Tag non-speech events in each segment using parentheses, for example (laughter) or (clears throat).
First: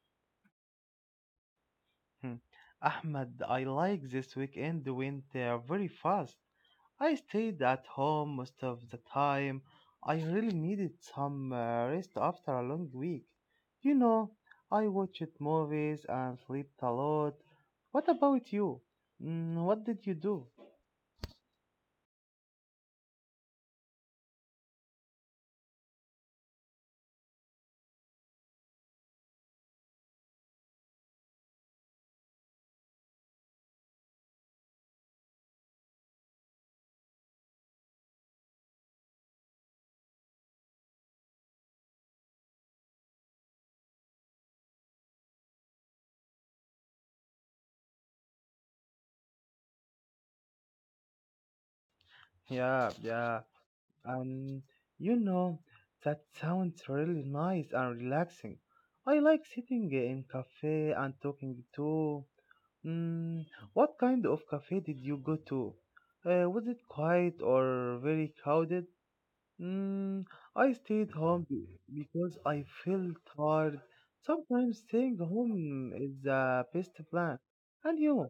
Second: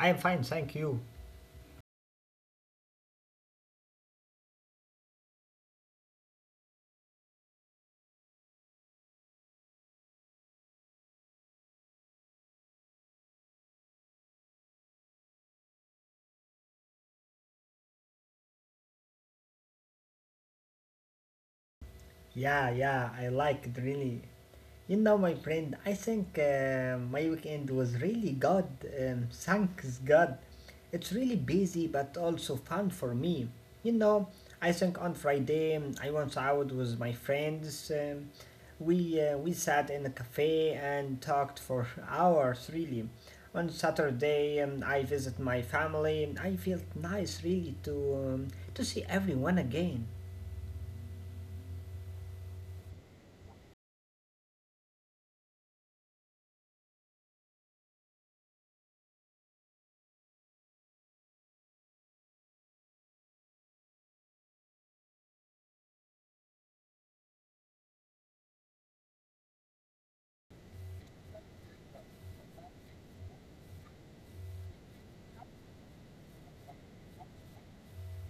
I am fine, thank you. Hmm. Ahmad, I like this weekend went very fast. I stayed at home most of the time. I really needed some rest after a long week. You know, I watched movies and slept a lot. What about you? Mm, what did you do? Yeah, yeah, I like it really. My friend, I think my weekend was really good. Thanks God. It's really busy but also fun for me. You know, I think on Friday I went out with my friends. We sat in a cafe and talked for (laughs) hours really. On Saturday I visit my family. I felt nice really um, to see everyone again. Yeah, yeah. Um, you know, that sounds really nice and relaxing. I like sitting in cafe and talking too. Mm, what kind of cafe did you go to? Was it quiet or very crowded? Mm, I stayed home because I felt tired. Sometimes staying home is the best plan. And you?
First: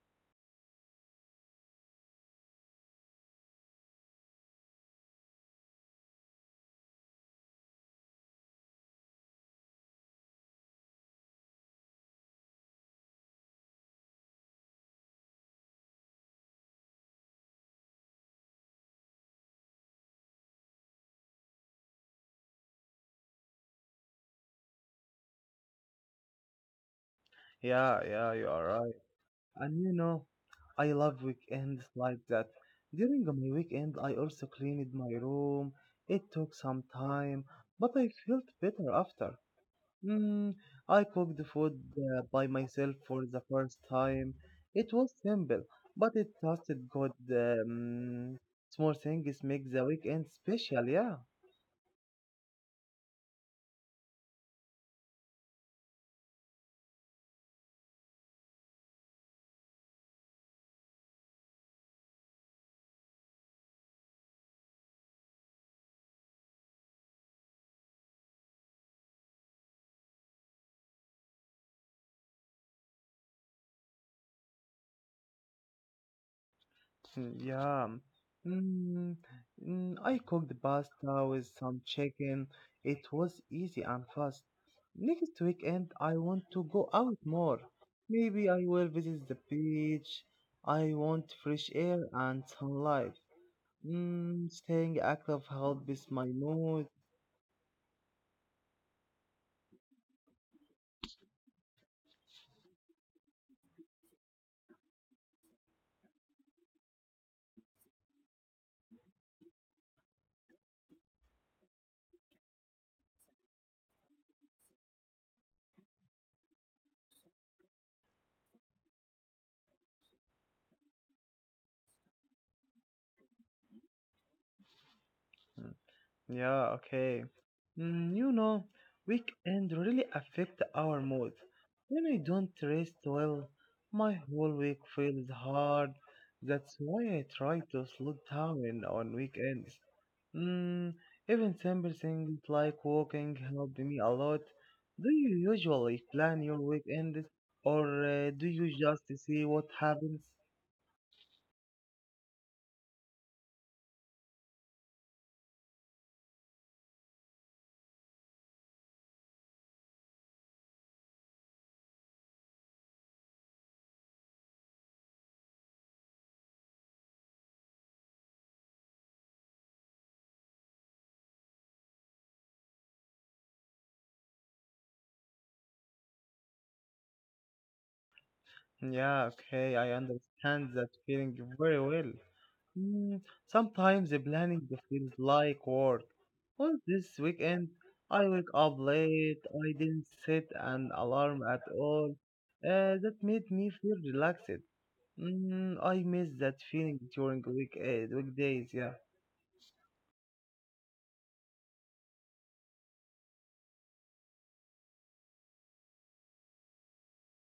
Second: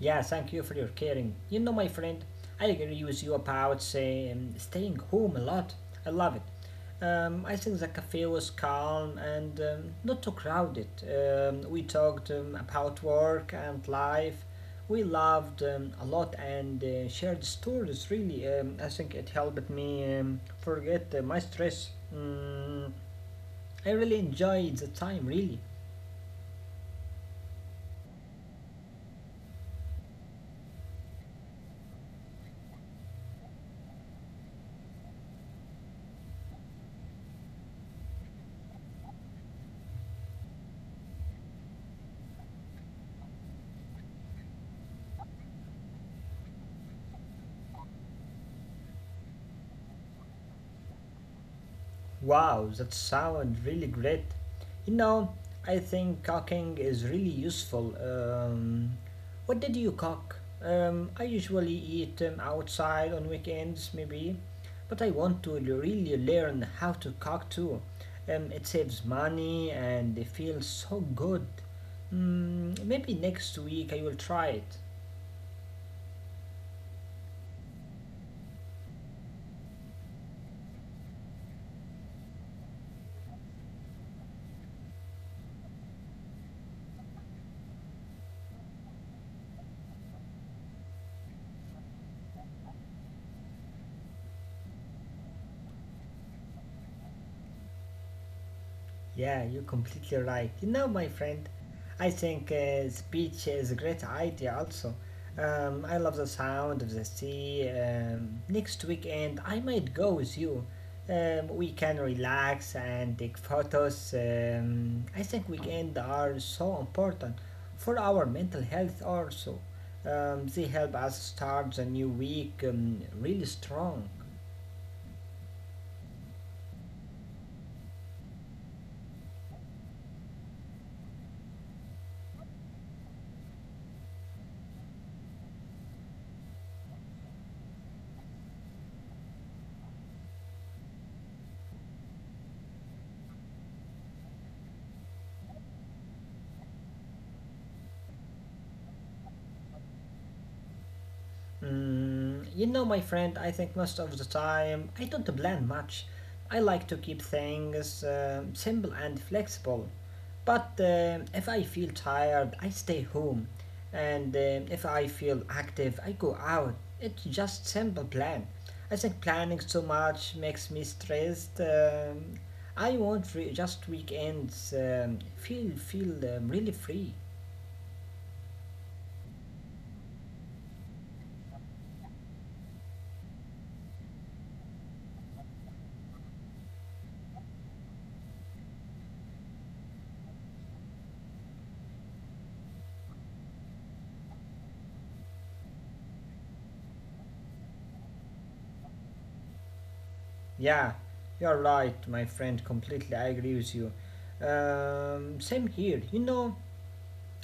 Yeah, thank you for your caring. My friend, I agree with you about staying home a lot. I love it. I think the cafe was calm and not too crowded. We talked about work and life. We loved a lot and shared stories, really. I think it helped me forget my stress. I really enjoyed the time, really. Yeah, yeah, you are right. And you know, I love weekends like that. During my weekend, I also cleaned my room. It took some time, but I felt better after. Mm, I cooked food by myself for the first time. It was simple, but it tasted good. Small things make the weekend special, yeah. Wow, that sounds really great. You know, I think cooking is really useful. What did you cook? I usually eat outside on weekends, maybe, but I want to really learn how to cook too. It saves money and it feels so good. Maybe next week I will try it. Mm, yeah. Mm, I cooked pasta with some chicken. It was easy and fast. Next weekend, I want to go out more. Maybe I will visit the beach. I want fresh air and sunlight. Mm, staying active helps with my mood. Yeah, you're completely right. My friend, I think speech is a great idea also. I love the sound of the sea. Next weekend, I might go with you. We can relax and take photos. I think weekends are so important for our mental health also. They help us start the new week really strong. Mm, yeah, okay. Mm, you know, weekend really affect our mood. When I don't rest well, my whole week feels hard. That's why I try to slow down on weekends. Mm, even simple things like walking helped me a lot. Do you usually plan your weekends or do you just see what happens? My friend, I think most of the time I don't plan much. I like to keep things simple and flexible. But if I feel tired, I stay home. And if I feel active, I go out. It's just simple plan. I think planning too much makes me stressed. I want just weekends feel really free. Yeah, okay, I understand that feeling very well. Mm, sometimes the planning feels like work. On this weekend, I wake up late. I didn't set an alarm at all. That made me feel relaxed. Mm, I miss that feeling during weekdays. Yeah, Yeah, you're right, my friend. Completely, I agree with you. Same here. You know,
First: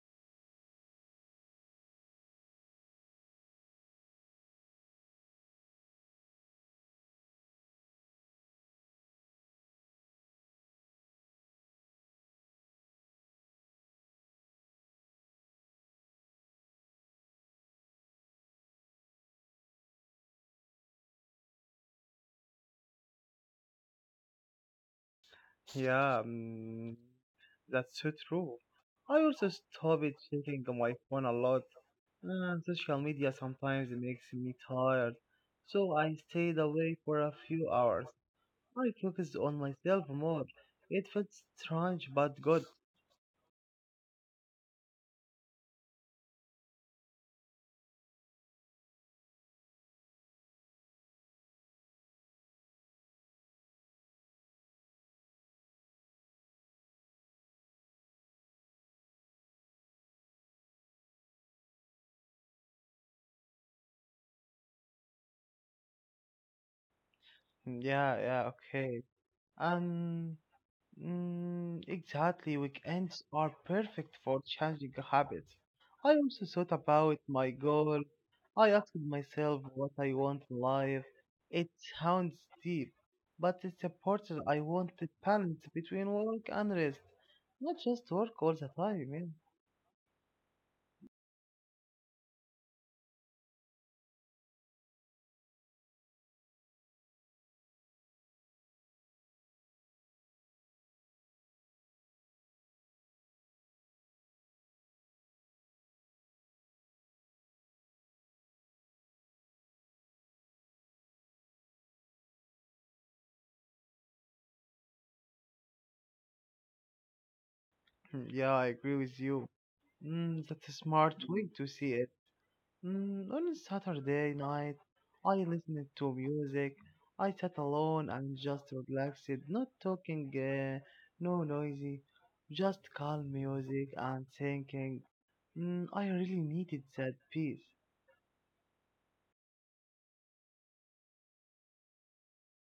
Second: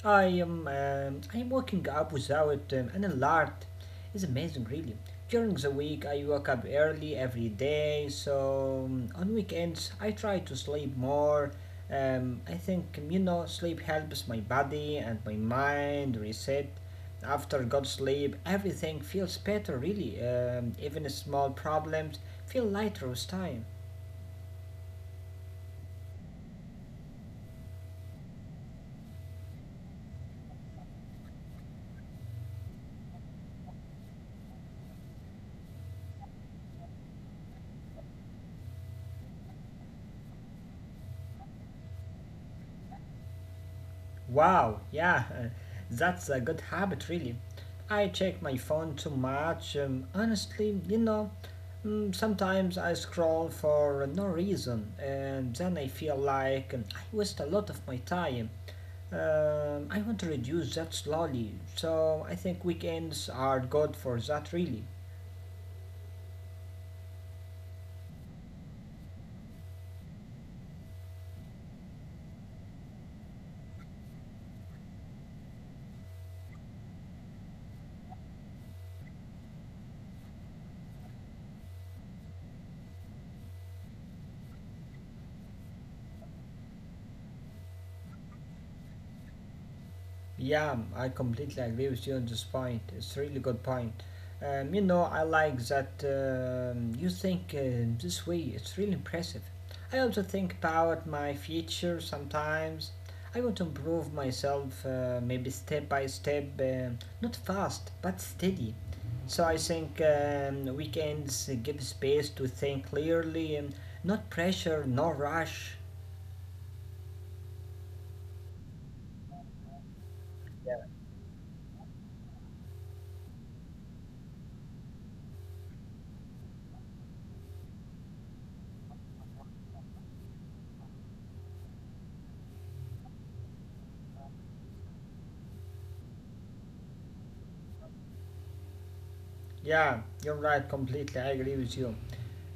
I am um, I am waking up without an alert. It's amazing, really. During the week, I wake up early every day. So on weekends, I try to sleep more. I think sleep helps my body and my mind reset. After good sleep, everything feels better. Really, even small problems feel lighter with time. yeah, mm, that's so true. I also stopped checking my phone a lot. Social media sometimes makes me tired, so I stayed away for a few hours. I focused on myself more. It felt strange but good. Wow, yeah, that's a good habit, really. I check my phone too much. Honestly, sometimes I scroll for no reason, and then I feel like I waste a lot of my time. I want to reduce that slowly, so I think weekends are good for that, really. Yeah, yeah, okay. And mm, exactly, weekends are perfect for changing habits. I also thought about my goal. I asked myself what I want in life. It sounds deep, but it's important. I wanted balance between work and rest, not just work all the time. Yeah, I completely agree with you on this point. It's a really good point. I like that you think this way. It's really impressive. I also think about my future sometimes. I want to improve myself, maybe step by step, not fast, but steady. So I think weekends give space to think clearly, not pressure, no rush. Yeah, (laughs) yeah, I agree with you. Mm, that's a smart way to see it. Mm, on a Saturday night, I listened to music. I sat alone and just relaxed, not talking, no noisy, just calm music and thinking. Mm, I really needed that peace. Yeah, you're right, completely. I agree with you.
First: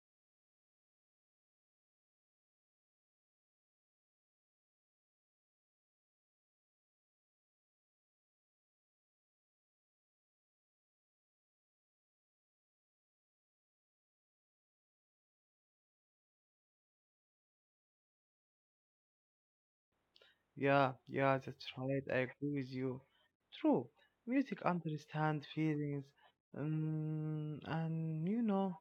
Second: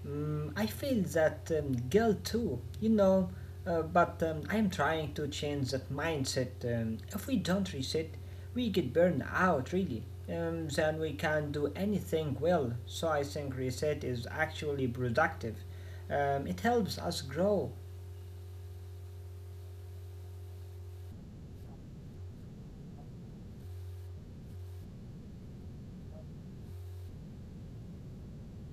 I feel that guilt too, but I'm trying to change that mindset. If we don't reset, we get burned out really. Then we can't do anything well. So I think reset is actually productive. It helps us grow. Yeah, yeah, that's right. I agree with you. True. Music understands feelings, and you know,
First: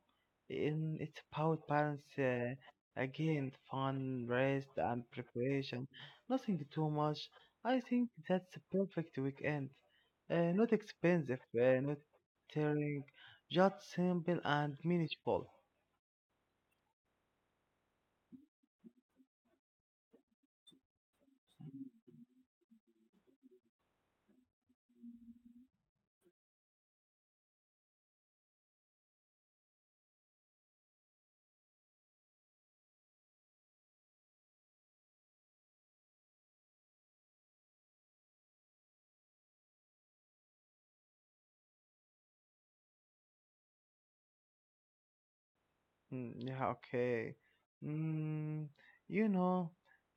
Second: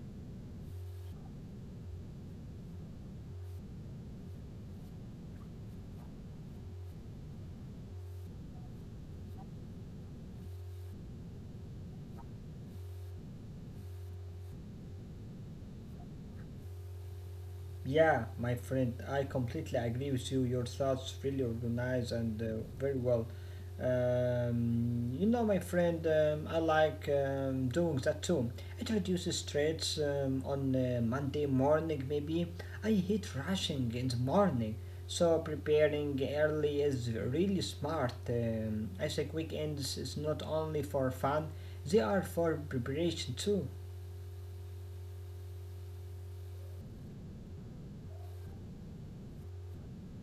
in, it's about balance. Again, fun, rest, and preparation. Nothing too much. I think that's the perfect weekend. Not expensive, not tearing, just simple and manageable. Yeah, my friend, I completely agree with you. Your thoughts really organized and very well. My friend, I like doing that too. It reduces stress on Monday morning, maybe. I hate rushing in the morning, so preparing early is really smart. I think weekends is not only for fun, they are for preparation too. Mm, yeah, okay. Mm, you know,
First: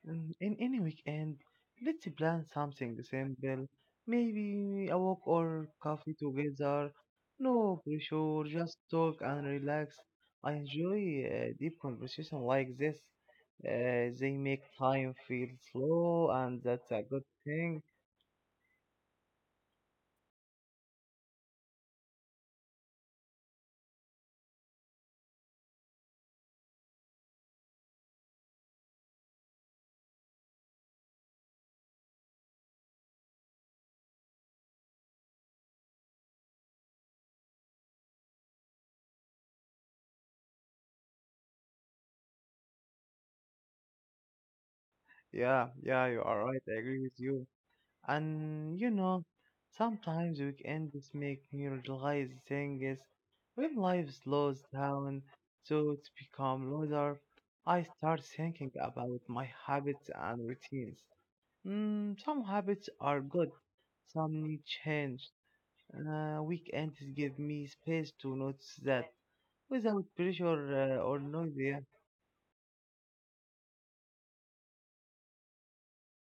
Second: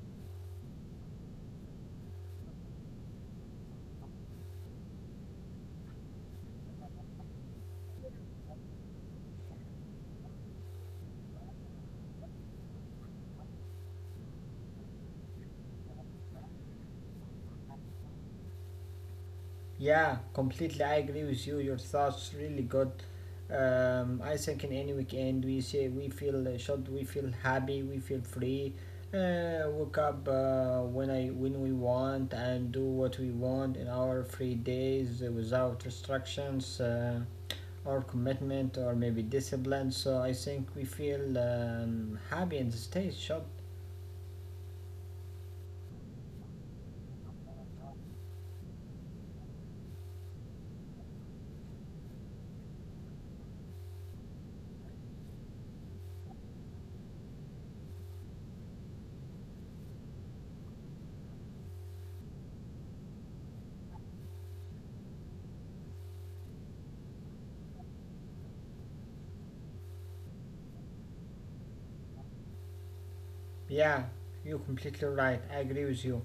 in any weekend, let's plan something simple. Maybe a walk or coffee together. No pressure, just talk and relax. I enjoy deep conversation like this. They make time feel slow, and that's a good thing. Yeah, completely. I agree with you. Your thoughts really good. I think in any weekend we say we feel should we feel happy, we feel free. Wake up when we want and do what we want in our free days without restrictions or commitment or maybe discipline. So I think we feel happy in the state. Should Yeah, yeah, you are right. I agree with you. And you know, sometimes weekends make me realize things. When life slows down, thoughts become louder. I start thinking about my habits and routines. Mm, some habits are good, some need change. Weekends give me space to notice that without pressure or noise. Yeah. yeah, you're completely right. I agree with you.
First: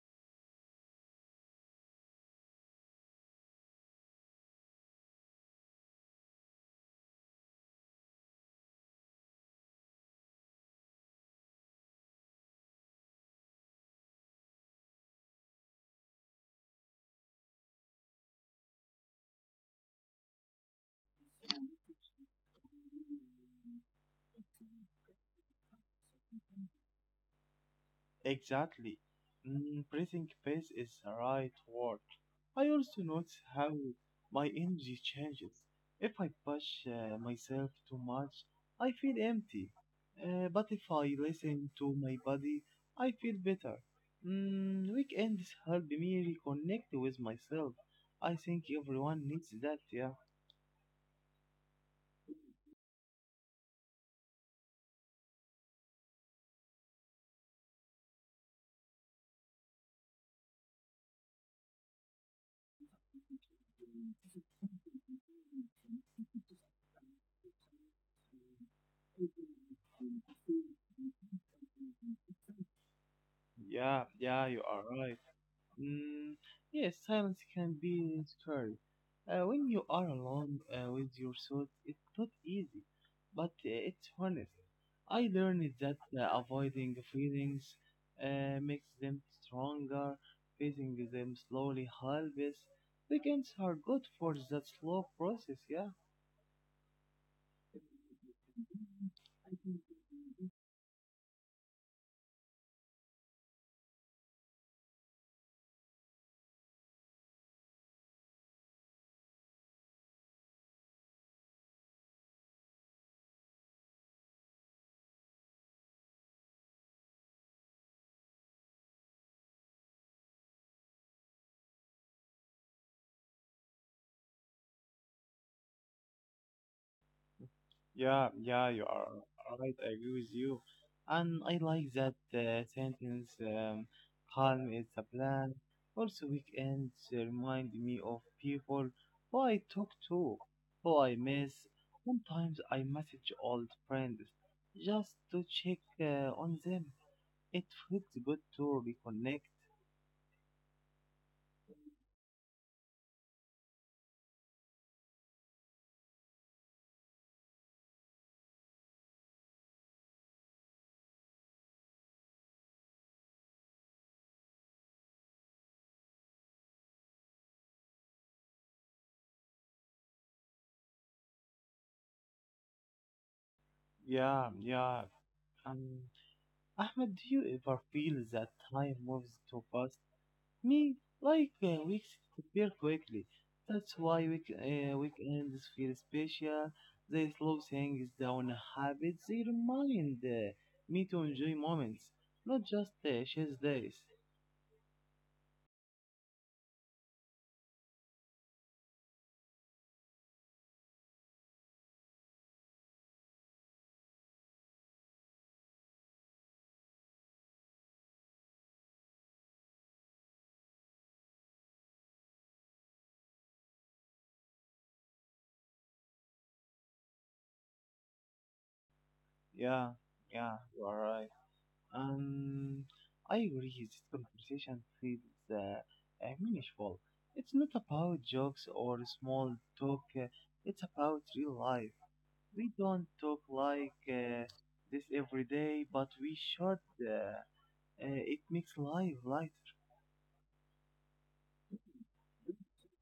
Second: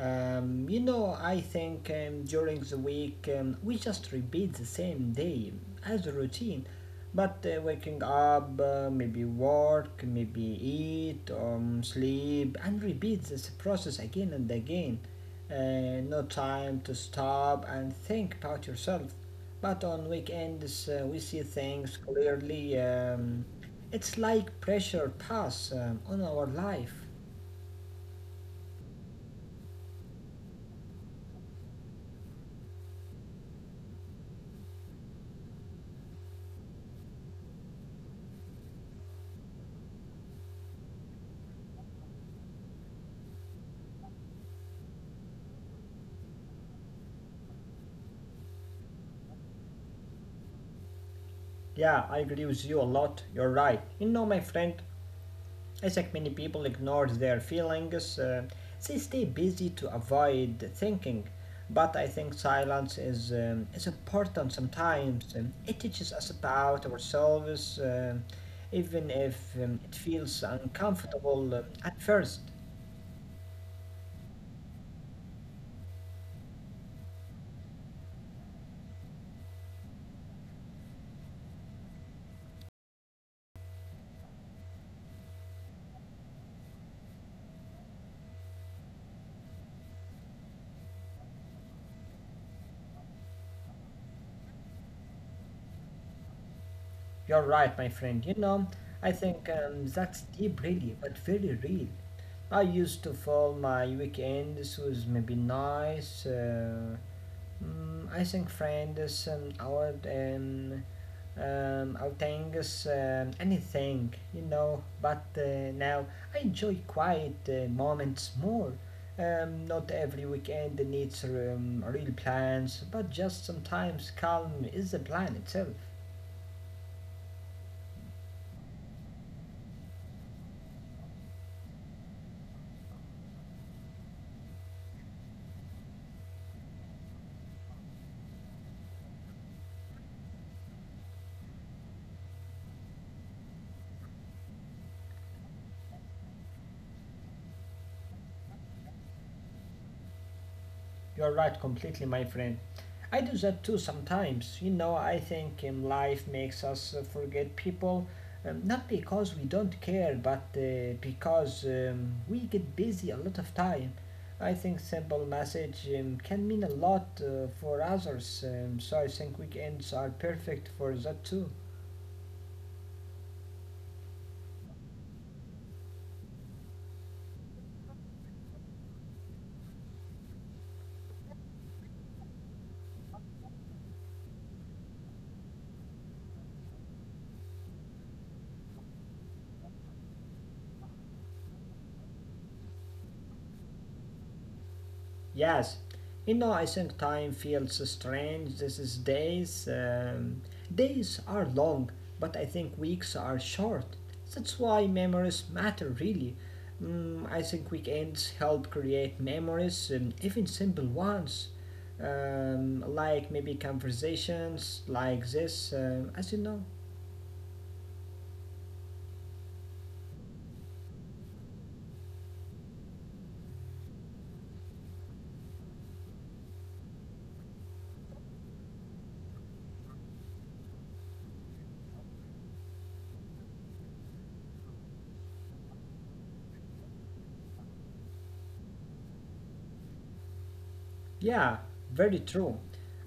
I think during the week we just repeat the same day as a routine, but waking up, maybe work, maybe eat, sleep, and repeat this process again and again. No time to stop and think about yourself. But on weekends, we see things clearly. It's like pressure pass on our life. Exactly. Mm, breathing space is the right word. I also notice how my energy changes. If I push myself too much, I feel empty. But if I listen to my body, I feel better. Mm, weekends help me reconnect with myself. I think everyone needs that, yeah. Yeah, I agree with you a lot. You're right. My friend, I think many people ignore their feelings. They stay busy to avoid thinking. But I think silence is important sometimes. It teaches us about ourselves, even if it feels uncomfortable at first. Yeah, yeah, you are right. Mm, yes, silence can be scary. When you are alone with your thoughts, it's not easy, but it's honest. I learned that avoiding feelings makes them stronger, facing them slowly helps. Weekends are good for that slow process, yeah? You're right, my friend. I think that's deep, really, but very real. I used to fill my weekends with maybe nice. I think friends and our outings, anything. But now I enjoy quiet moments more. Not every weekend needs real plans, but just sometimes calm is the plan itself. Yeah, yeah, you are right. I agree with you. And I like that sentence, calm is a plan. Also, weekends remind me of people who I talk to, who I miss. Sometimes I message old friends just to check on them. It feels good to reconnect. You're right completely, my friend. I do that too sometimes. I think life makes us forget people, not because we don't care, but because we get busy a lot of time. I think simple message can mean a lot for others, so I think weekends are perfect for that too. Yeah, yeah. Um, Ahmed, do you ever feel that time moves too fast? Me like weeks disappear quickly. That's why weekends feel special. They slow things down habits. They remind me to enjoy moments, not just chase days. Yes, I think time feels strange these days. Days are long, but I think weeks are short. That's why memories matter, really. I think weekends help create memories, even simple ones. Like maybe conversations like this, as you know. Yeah, yeah, you are right. Um, I agree. This conversation feels uh, meaningful. It's not about jokes or small talk. It's about real life. We don't talk like this every day, but we should. It makes life lighter. Yeah, very true.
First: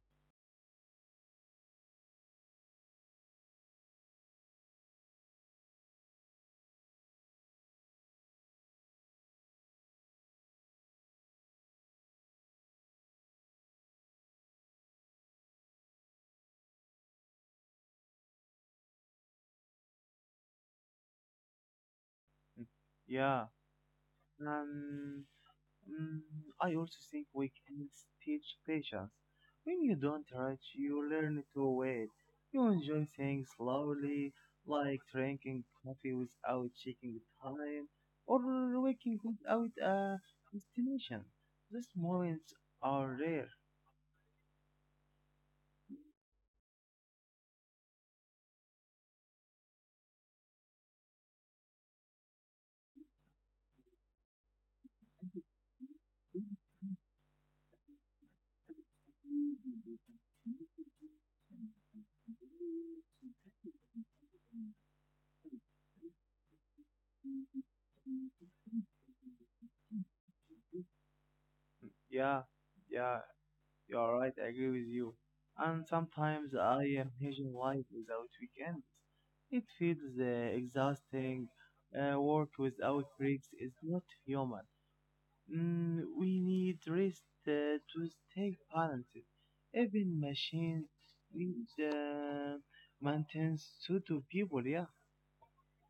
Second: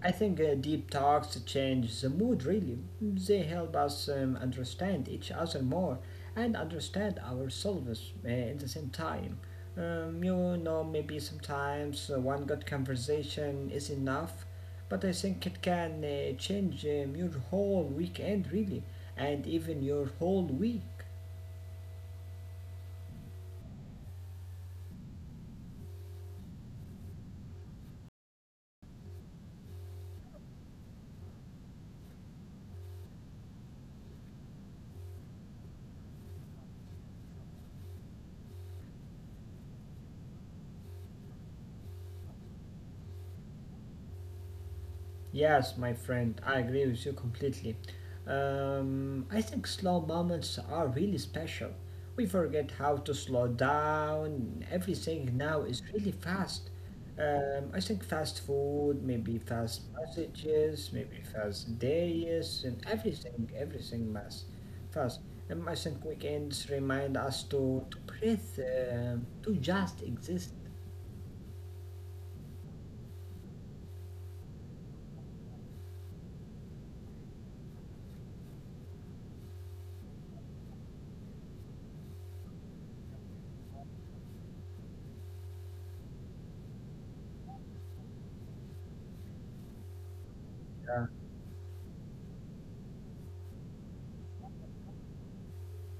I think deep talks change the mood really. They help us understand each other more and understand ourselves at the same time. Maybe sometimes one good conversation is enough, but I think it can change your whole weekend really and even your whole week. Mm. Yeah. Um, mm, I also think we can teach patience. When you don't rush, you learn to wait. You enjoy things slowly, like drinking coffee without checking the time, or waking without a destination. These moments are rare. Yes, my friend, I agree with you completely. I think slow moments are really special. We forget how to slow down. Everything now is really fast. I think fast food, maybe fast messages, maybe fast days, and everything mass, fast. I think weekends remind us to breathe, to just exist. Yeah, yeah, you're right. I agree with you. And sometimes I imagine life without weekends. It feels exhausting. Work without breaks is not human. Mm, we need rest to stay balanced. Even machines uh, need maintenance to do people. Yeah.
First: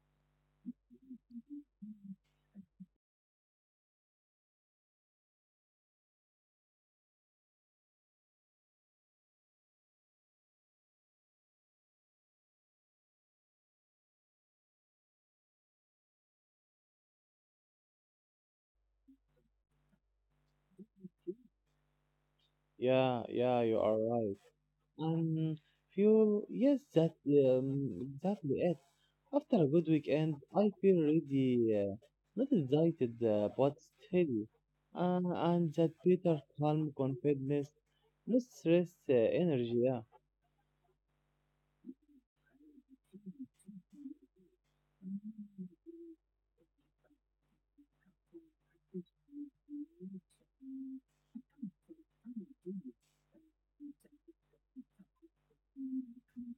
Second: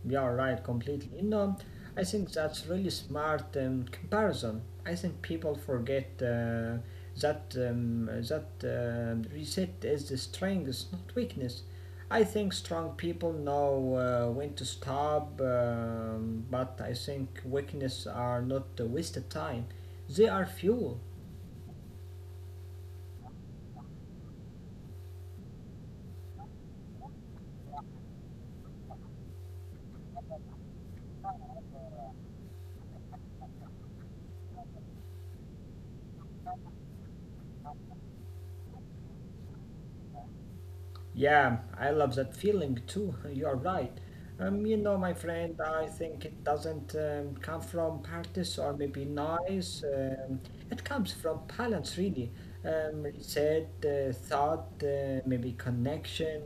Yeah, right, completely. I think that's really smart comparison. I think people forget that reset is the strength, not weakness. I think strong people know when to stop, but I think weakness are not a waste of time. They are fuel. Yeah, yeah, you are right. Um, fuel. Yes, that exactly it. After a good weekend, I feel really not excited but steady, uh, and that bitter calm confidence, no stress, energy. Yeah. Yeah, I love that feeling too. (laughs) You're right. My friend, I think it doesn't come from parties or maybe noise. It comes from balance, really. Said, thought, maybe connection.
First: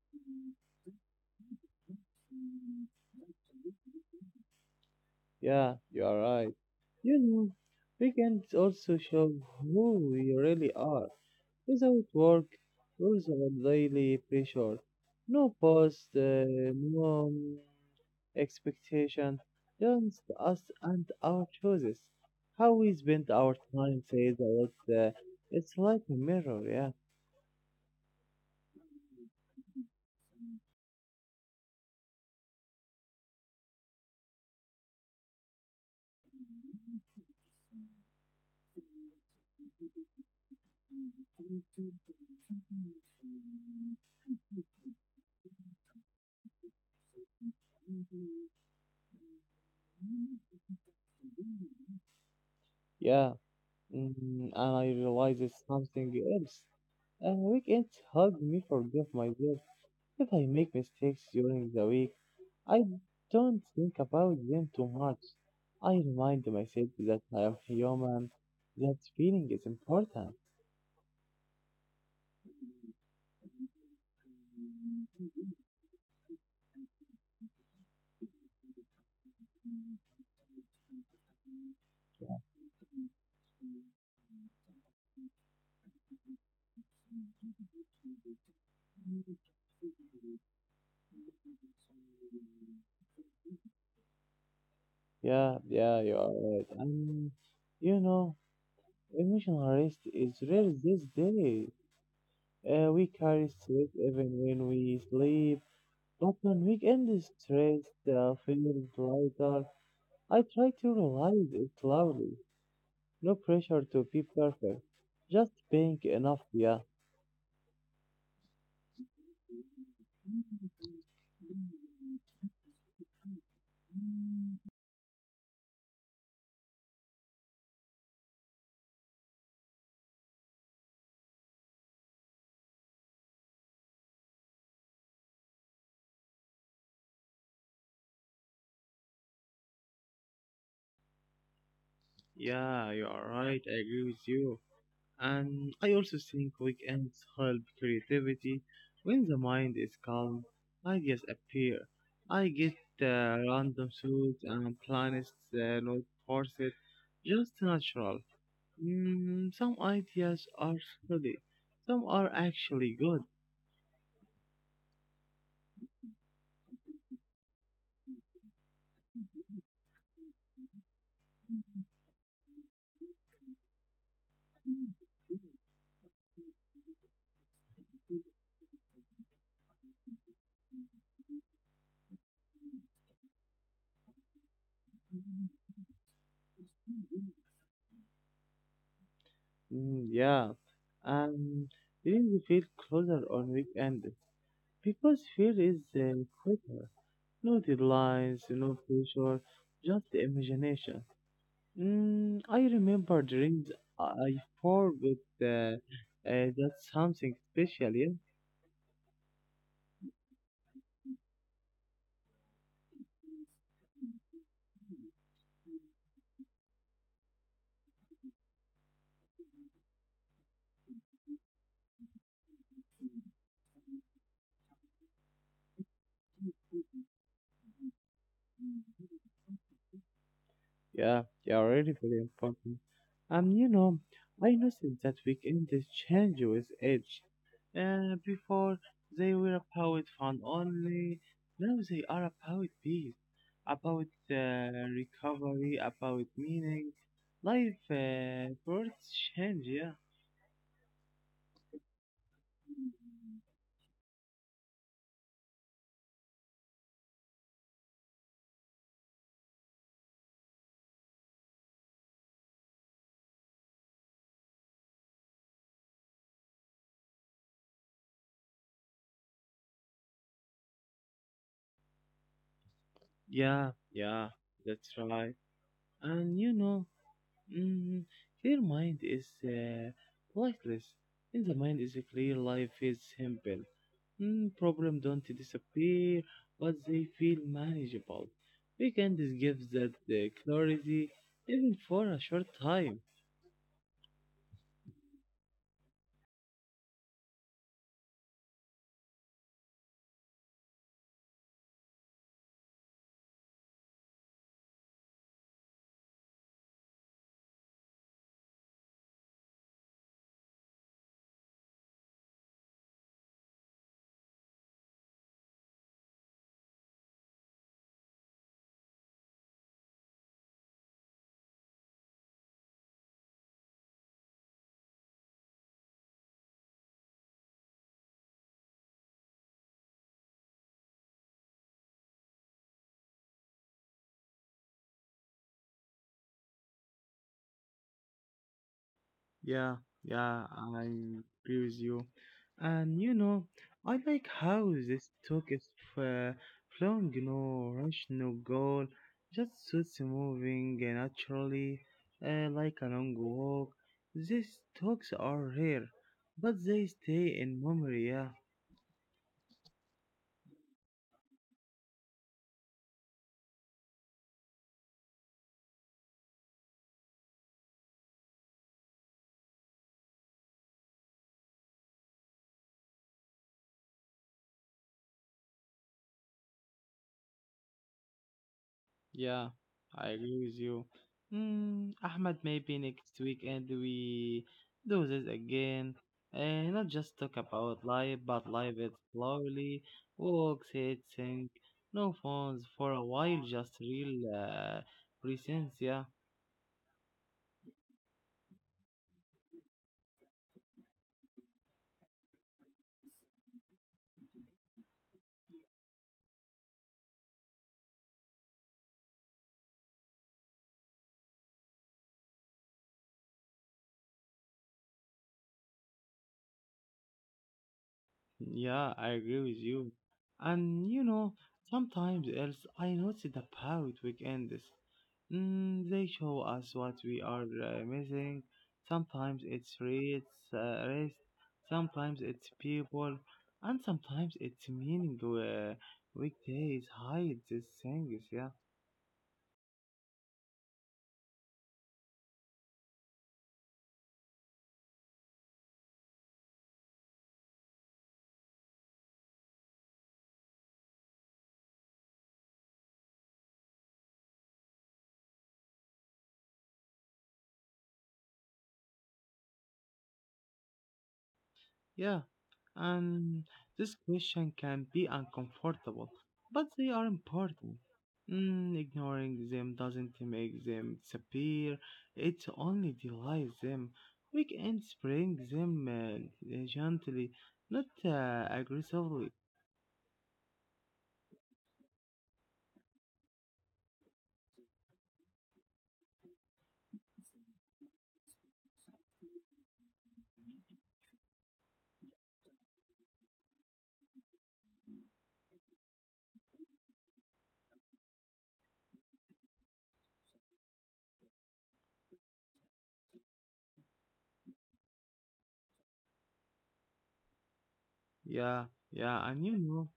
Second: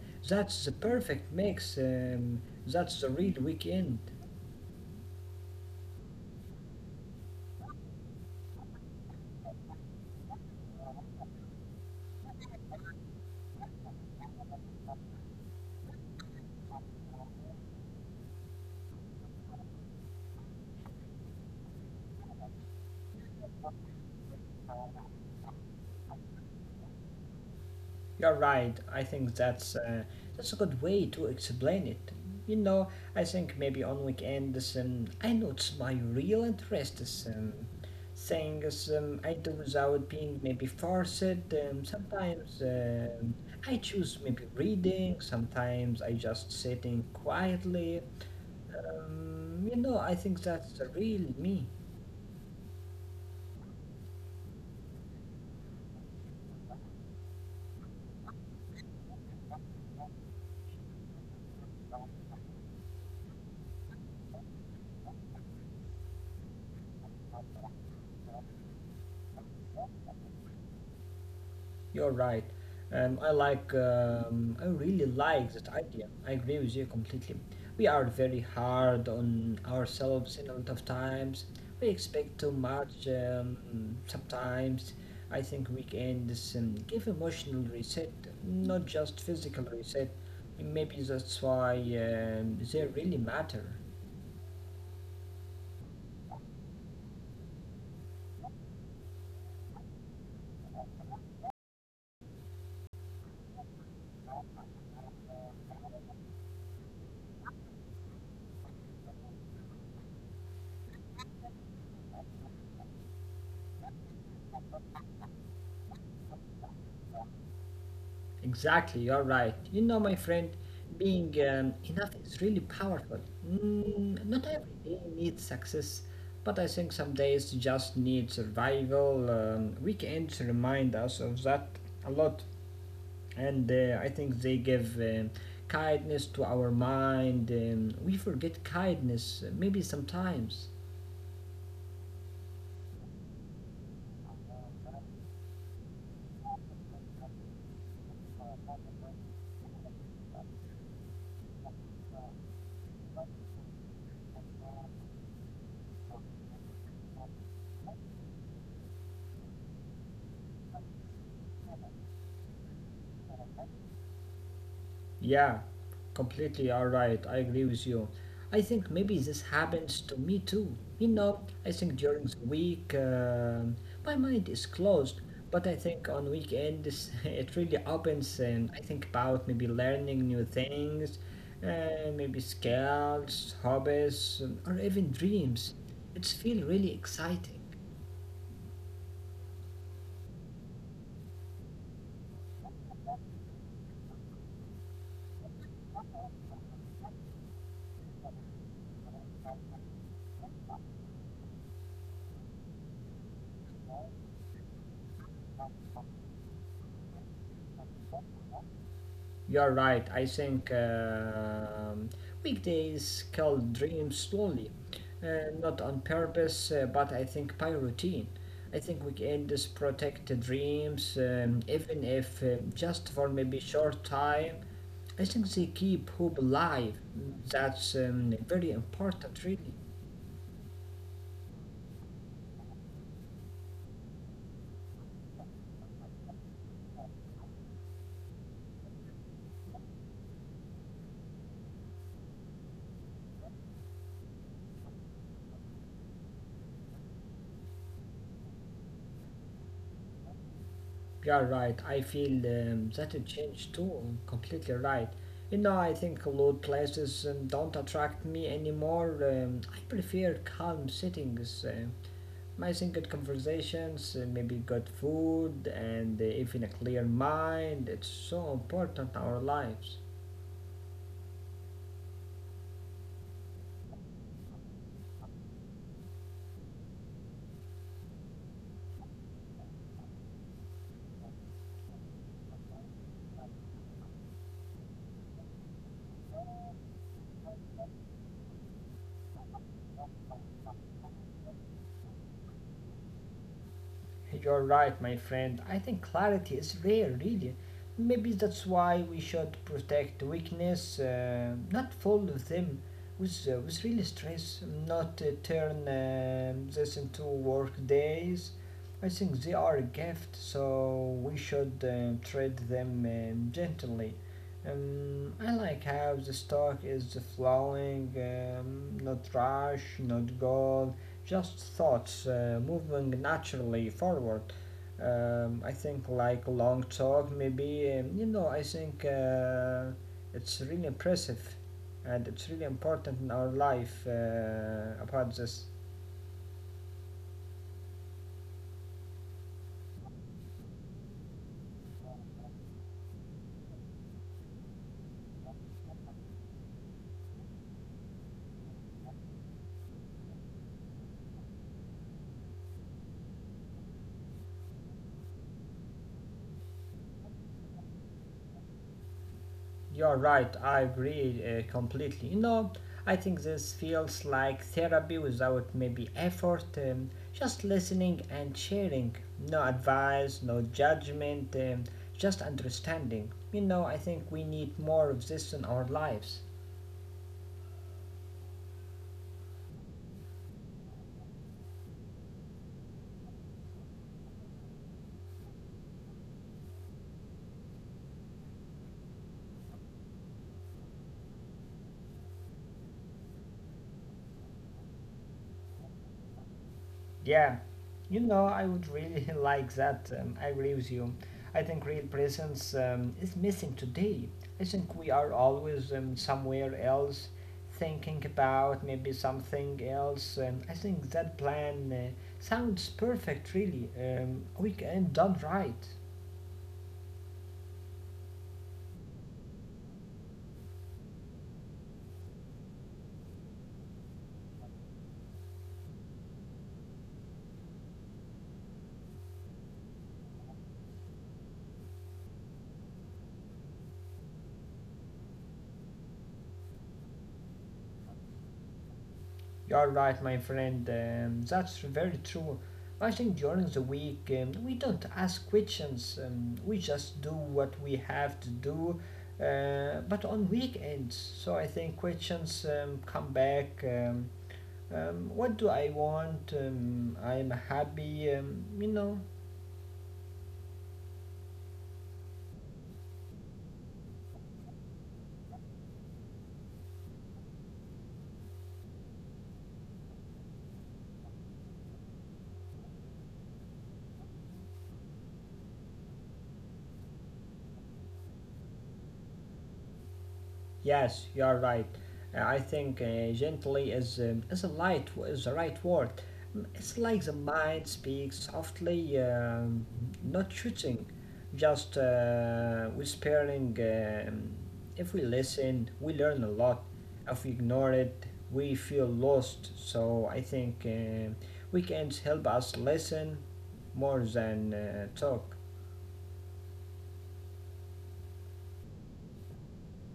That's the perfect mix. That's the real weekend. Yeah, you are right. You know, weekends also show who we really are. Without work, there's a daily pressure. No pause, no expectation, just us and our choices. How we spend our time says a lot. It's like a mirror, yeah. You're right. I think that's a good way to explain it. You know, I think maybe on weekends I notice my real interest is things I do without being maybe forced. Sometimes I choose maybe reading. Sometimes I just sitting quietly. I think that's the real me. Yeah. Mm, and I realize it's something else. Weekends help me forgive myself if I make mistakes during the week. I don't think about them too much. I remind myself that I am human. That feeling is important. You're right. I really like that idea. I agree with you completely. We are very hard on ourselves in a lot of times. We expect Yeah. too much sometimes. I think weekends give emotional reset, not just physical reset. Maybe that's why they really matter. Yeah, yeah, you are right. And you know, emotional rest is rare these days. We carry stress even when we sleep. But when weekend is stressed, feels lighter. I try to realize it loudly. No pressure to be perfect. Just being enough, yeah. Exactly, you're right. My friend, being enough is really powerful. Not every day needs success, but I think some days just need survival. Weekends remind us of that a lot, and I think they give kindness to our mind. We forget kindness, maybe sometimes. Yeah, you are right. I agree with you. And I also think weekends help creativity. When the mind is calm, ideas appear. I get random thoughts and plans, not forced, just natural. Mm, some ideas are silly, some are actually good. Yeah, completely all right. I agree with you. I think maybe this happens to me too. I think during the week my mind is closed, but I think on weekends (laughs) it really opens and I think about maybe learning new things, maybe skills, hobbies, or even dreams. It's feel really exciting. Mm, yeah, and then we feel closer on weekend because fear is quicker. No deadlines, no pressure, just the imagination. Mm, I remember dreams I forgot that something special. Yeah. You're right. I think weekdays kill dreams slowly, not on purpose, but I think by routine. I think weekends protect the dreams, even if just for maybe short time. I think they keep hope alive. That's very important, really. Yeah, they are really very important. You know, I noticed that we can change with age. Before they were about fun only, now they are about peace, about uh, recovery, about meaning. Life birth change, yeah. You're right. I feel that it changed too. Completely right. You know, I think loud places don't attract me anymore. I prefer calm settings. I think good conversations, maybe good food, and even a clear mind. It's so important in our lives. Yeah, yeah, that's right. And you know, mm, clear mind is lightless. In the mind is a clear life is simple. Mm, problem don't disappear, but they feel manageable. Weekend is gives that clarity even for a short time. You're right, my friend. I think clarity is rare, really. Maybe that's why we should protect weakness, not fool them with real stress, not turn this into work days. I think they are a gift, so we should treat them gently. I like how the stock is flowing, not rush, not goal, just thoughts moving naturally forward. I think like long talk, maybe you know. I think it's really impressive, and it's really important in our life about this. Yeah, yeah, I agree with you. And you know, I like how this talk is uh, flowing, you know, rush no goal, just suits moving naturally, like a long walk. These talks are rare, but they stay in memory, yeah. You're right, I agree completely. You know, I think this feels like therapy without maybe effort, just listening and sharing. No advice, no judgment, just understanding. You know, I think we need more of this in our lives. Yeah, I agree with you. Mm, Ahmad, maybe next weekend we do this again and not just talk about life, but live it slowly. Walk, sit, think, no phones for a while, just real presence, yeah. Yeah, I would really (laughs) like that. I agree with you. I think real presence is missing today. I think we are always somewhere else, thinking about maybe something else. I think that plan sounds perfect, really. We can done right. Yeah, I agree with you. And you know, sometimes else I noticed about weekends. Mm, they show us what we are missing. Sometimes it's rates, rest, sometimes it's people, and sometimes it's meaning. Weekdays hide these things, yeah. You're right, my friend. That's very true. I think during the week we don't ask questions. We just do what we have to do. But on weekends, so I think questions come back. What do I want? I'm happy. Yeah, and this question can be uncomfortable, but they are important. Mm, ignoring them doesn't make them disappear, it only delays them. Weekends bring them gently, not aggressively. Yes, you are right. I think gently is is a light is the right word. It's like the mind speaks softly, not shooting, just whispering. If we listen, we learn a lot. If we ignore it, we feel lost. So I think weekends help us listen more than talk. Yeah, yeah, and you know.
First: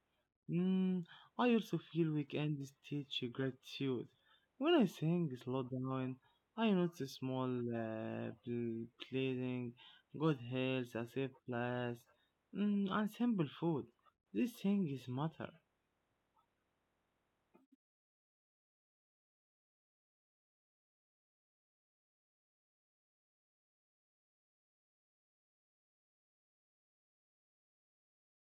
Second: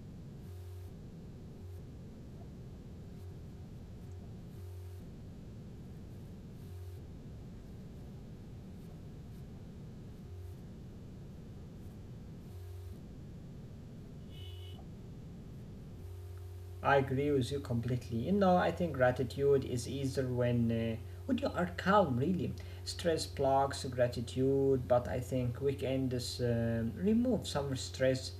Mm, I also feel weekends teach gratitude. When I sing slow down, I notice small pleasing, good health, a safe place, mm, and simple food. These things matter. I agree with you completely. You know, I think gratitude is easier when you are calm. Really, stress blocks gratitude, but I think weekends remove some stress.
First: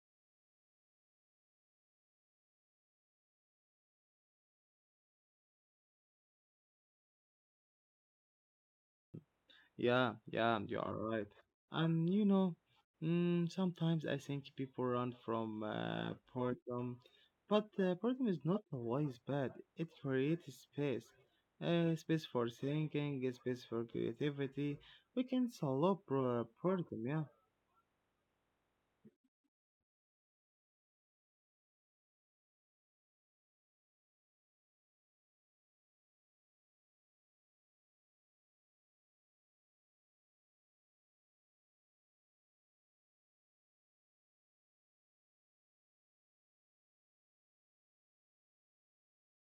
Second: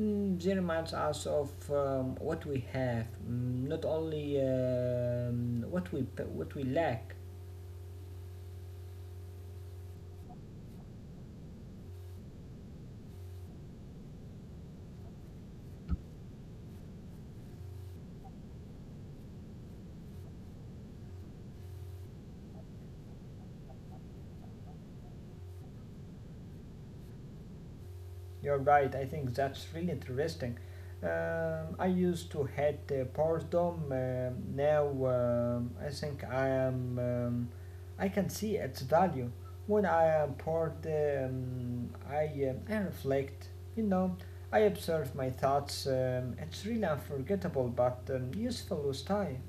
They reminds us of what we have, not only what we lack. Yeah, yeah, you are right. And you know, mm, sometimes I think people run from boredom, but boredom is not always bad. It creates space, space for thinking, a space for creativity. We can solve boredom. Yeah, You're right. I think that's really interesting. I used to hate boredom. Now I think I am. I can see its value. When I am bored, I I reflect. You know, I observe my thoughts. It's really unforgettable, but useful with time.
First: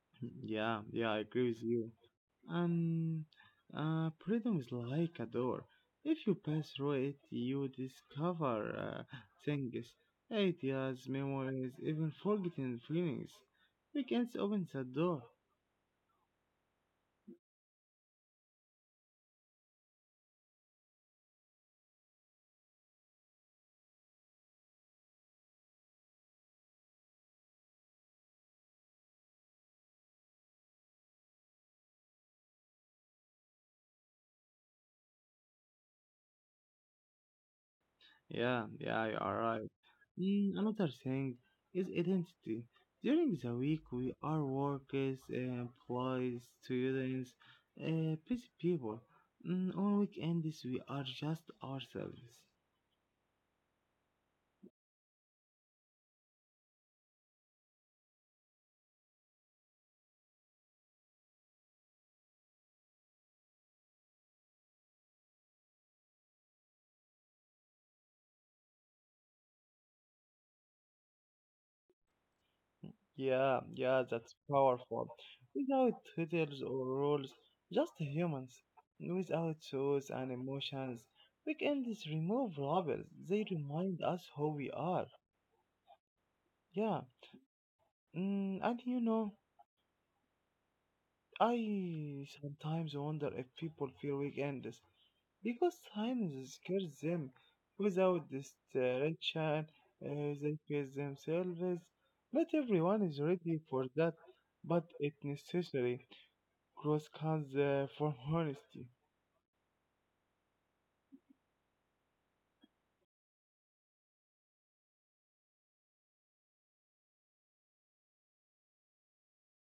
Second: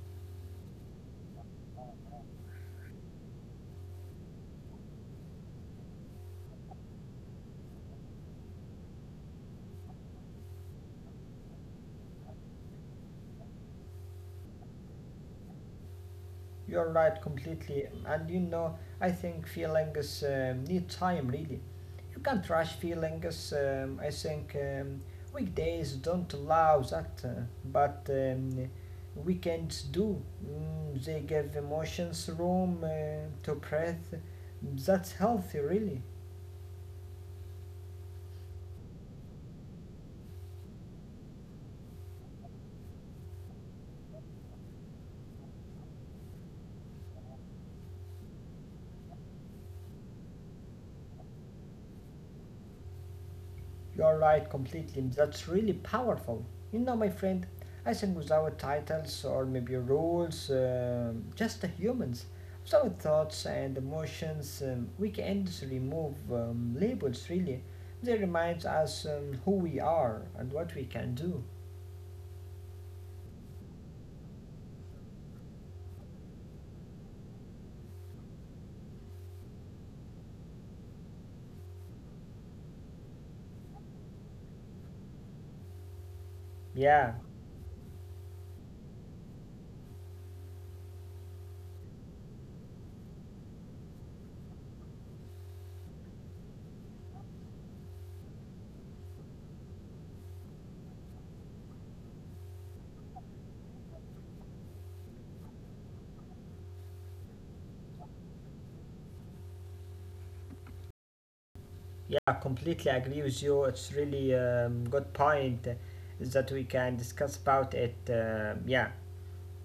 (clears throat) (laughs) yeah, yeah. I agree with you. And freedom is like a door. If you pass through it, you discover things, ideas, memories, even forgotten feelings. Weekends opens the door. You're right completely, and I think feelings need time really. You can't rush feelings. I think weekdays don't allow that, but weekends do. They give emotions room to breathe. That's healthy, really. Yeah, yeah, you are right. Mm, another thing is identity. During the week, we are workers, employees, students, busy people. Mm, on weekends, we are just ourselves. You're right completely. That's really powerful. You know, my friend, I think without titles or maybe rules, just the humans, without thoughts and emotions, weekends remove labels really. They remind us who we are and what we can do. Yeah, yeah, that's powerful. Without titles or rules, just humans. Without souls and emotions, weekends remove rubble. They remind us who we are. Yeah, Yeah, and you know, I sometimes wonder if people feel weekends because time scares them. Without this direction, they face themselves. Not everyone is ready for that, but it's necessary. Cross comes for (laughs) honesty. yeah, I completely agree with you. It's really good point that we can discuss about it. Yeah.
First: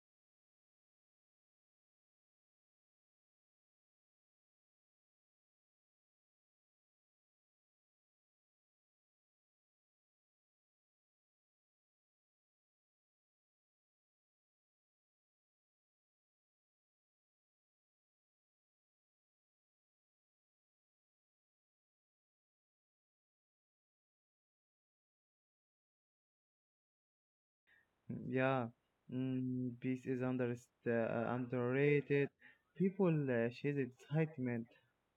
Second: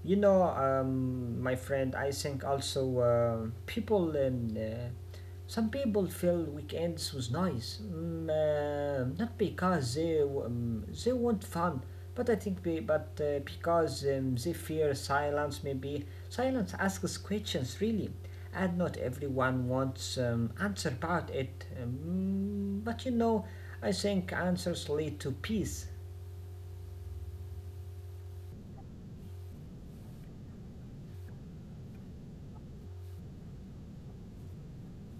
You know, My friend, I think also people, some people feel weekends was nice, not because they want fun, but because they fear silence. Maybe silence asks questions really, and not everyone wants answer about it. But I think answers lead to peace. Yeah, mm, peace is underrated. People chase excitement,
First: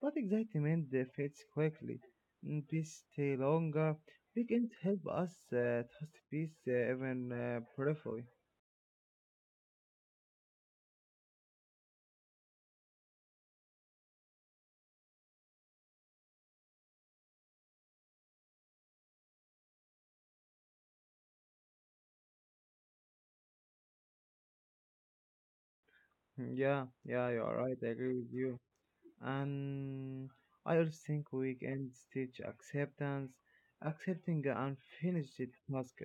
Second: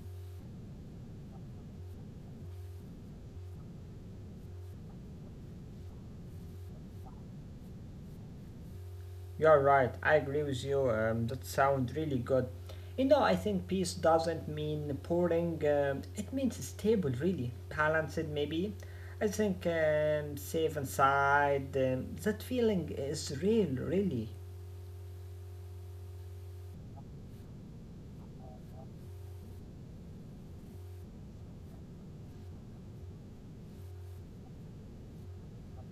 but excitement fades quickly. Mm, peace stay longer. Weekends help us trust peace even briefly. (laughs) You're right. I agree with you. That sounds really good. You know, I think peace doesn't mean pouring. It means stable, really balanced. Maybe. I think safe inside. That feeling is real, really. Yeah, yeah, you are right. I agree with you. And I also think we can teach acceptance, accepting unfinished tasks,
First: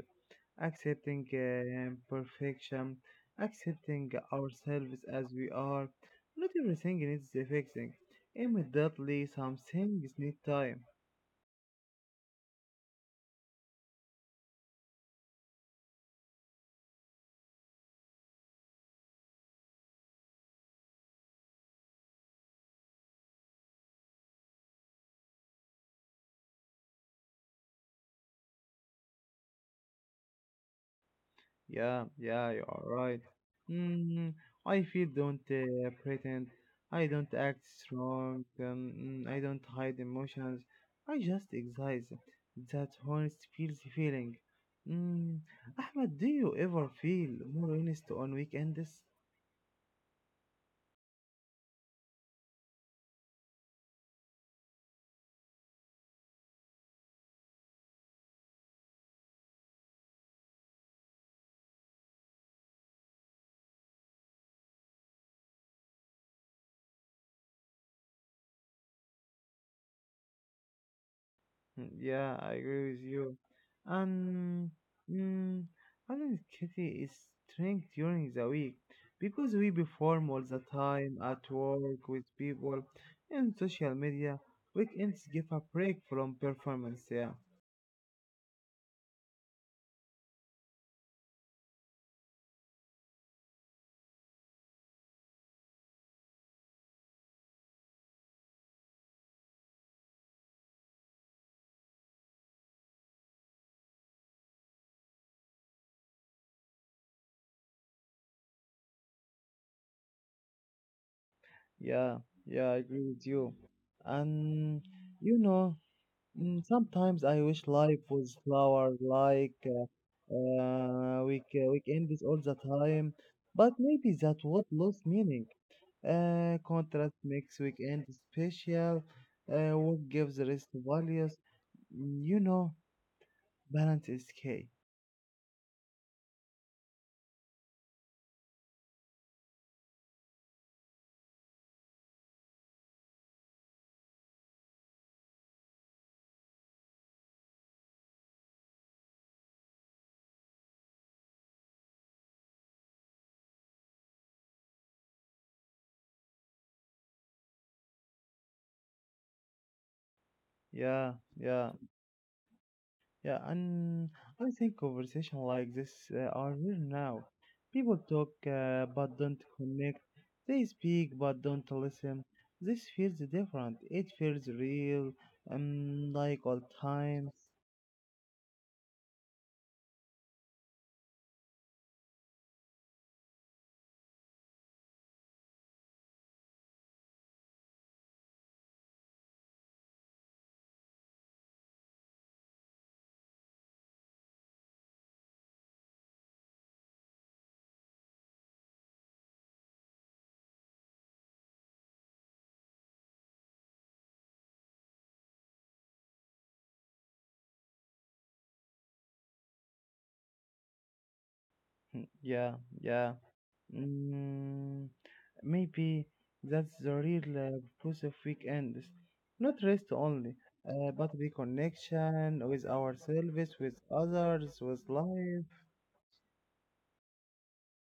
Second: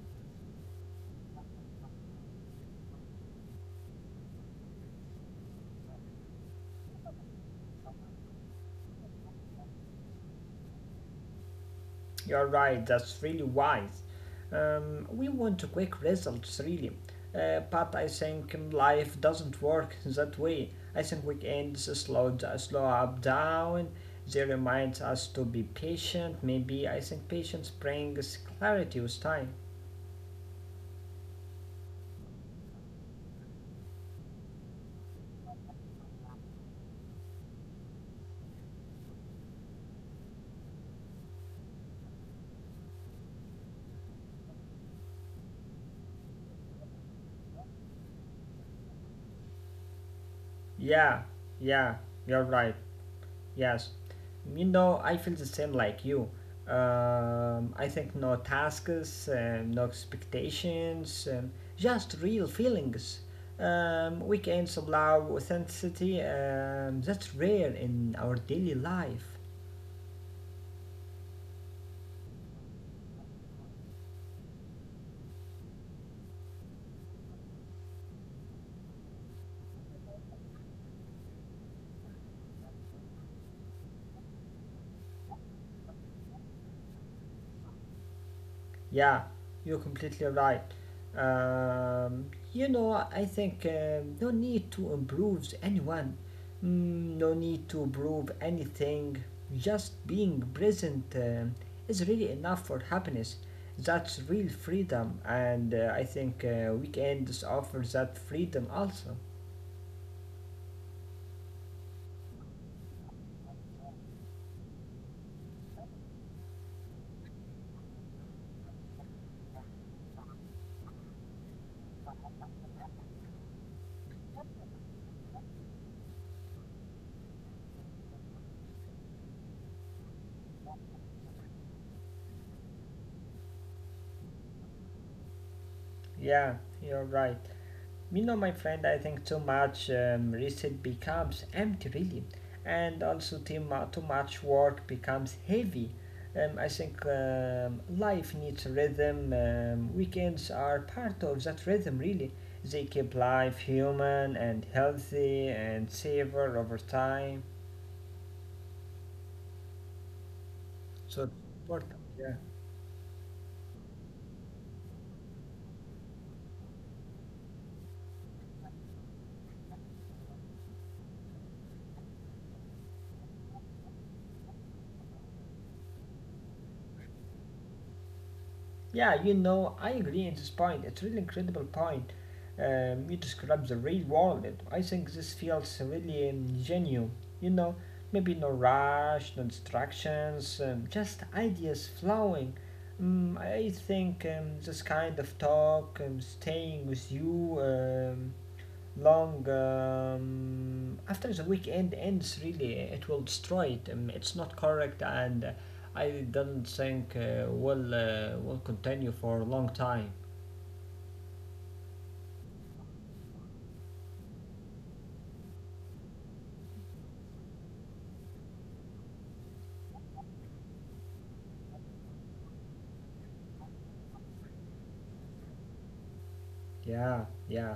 accepting imperfection, accepting ourselves as we are. Not everything needs fixing immediately. Some things need time. You're right, that's really wise. We want quick results, really. But I think life doesn't work that way. I think weekends slow up down. They remind us to be patient. Maybe I think patience brings clarity with time. Yeah, yeah, you are right. Mm, I feel don't pretend. I don't act strong. I don't hide emotions. I just exist. That honest feels feeling. Mm, Ahmed, do you ever feel more honest on weekends? Yeah, yeah, you're right. Yes, I feel the same like you. I think no tasks, no expectations, just real feelings. Weekends allow authenticity, that's rare in our daily life. (laughs) Mm, yeah, I agree with you. And mm, identity is strength during the week because we perform all the time at work with people in social media. Weekends give a break from performance. Yeah, Yeah, you're completely right. Um, I think no need to improve anyone, no need to prove anything. Just being present is really enough for happiness. That's real freedom, and I think weekends offer that freedom also. yeah, yeah. I agree with you. And you know, mm, sometimes I wish life was slower, like weekends all the time. But maybe that what lost meaning. Contrast makes weekend special. What gives rest values? Mm, you know, balance is key. Yeah, you're right. You know, my friend, I think too much research becomes empty, really, and also too much work becomes heavy. I think life needs rhythm. Weekends are part of that rhythm, really. They keep life human and healthy and savor over time. Yeah, So it's yeah, important. Yeah. yeah. And I think conversation like this are rare now. People talk but don't connect. They speak but don't listen. This feels different. It feels real. Like all times. Yeah, I agree in this point. It's really incredible point. You describe the real world. I think this feels really genuine. You know, maybe no rush, no distractions, just ideas flowing. I think this kind of talk, staying with you, long after the weekend ends really it will destroy it it's not correct and I don't think will continue for a long time. (laughs) Yeah, yeah. Mm, maybe that's the real purpose of weekends. Not rest only, but reconnection with ourselves, with others, with life. Yeah, yeah,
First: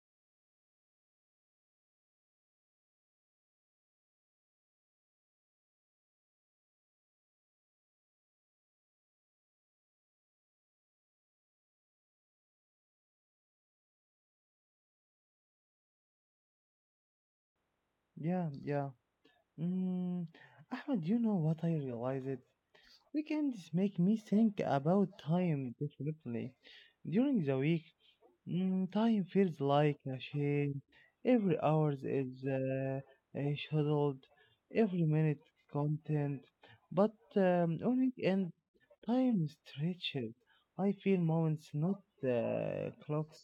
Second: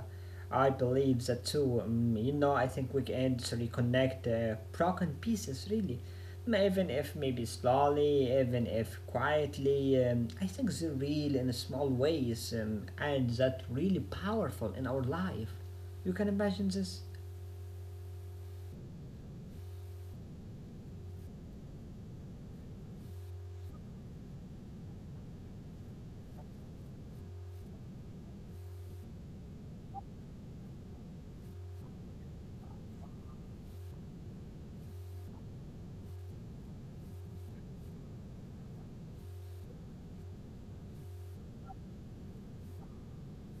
I believe that too, I think weekends reconnect broken pieces really. Even if maybe slowly, even if quietly, I think they real in small ways, and that really powerful in our life. You can imagine this. Yeah, yeah. Mm, Ahmed, you know what I realized? Weekends make me think about time differently. During the week, mm, time feels like a shame. Every hour is scheduled, every minute content. But on weekend, time stretches. I feel moments, not clocks.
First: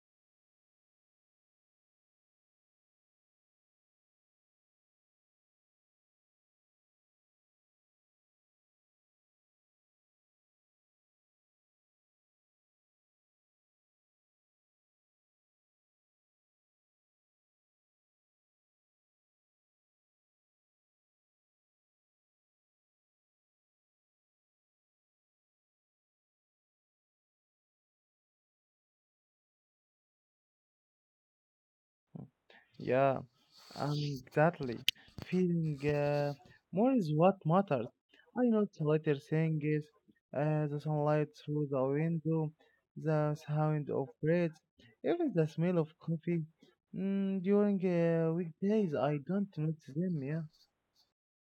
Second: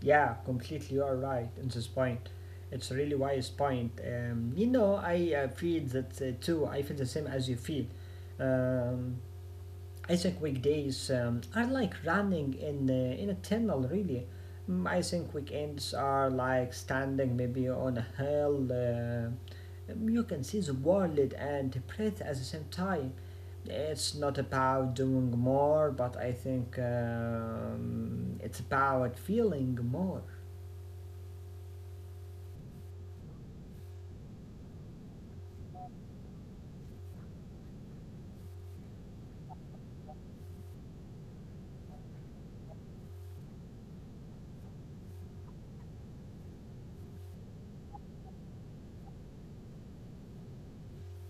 Yeah, completely. You are right in this point. It's a really wise point. I feel that too. I feel the same as you feel. Um, I think weekdays are like running in a tunnel, really. I think weekends are like standing maybe on a hill. You can see the world and breathe at the same time. It's not about doing more, but I think it's about feeling more. Yeah. Um, exactly. Feeling more is what matters. I know the little things, the sunlight through the window, the sound of birds, even the smell of coffee. Mm, during weekdays, I don't notice them. Yeah,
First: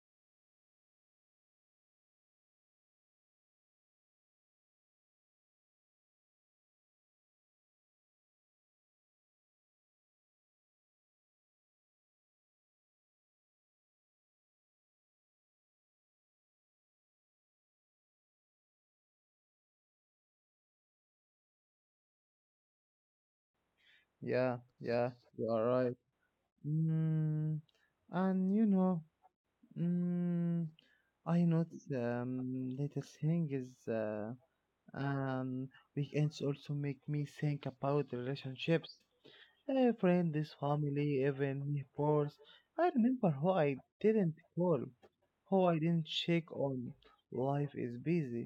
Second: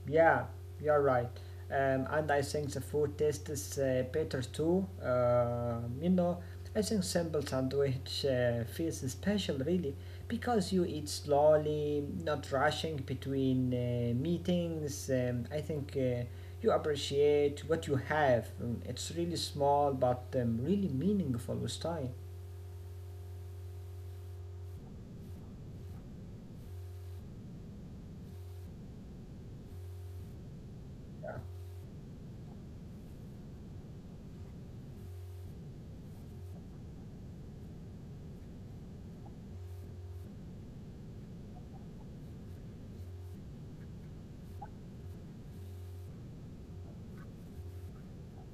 Yeah, you're right. And I think the food tastes better too. I think simple sandwich feels special really because you eat slowly, not rushing between meetings. I think you appreciate what you have. It's really small but really meaningful with time. yeah, yeah. You are right. Mm, and you know, mm, Yeah. I notice little things. Um, Weekends also make me think about relationships, friends, family, even neighbors. I remember who I didn't call, who I didn't check on. Life is busy,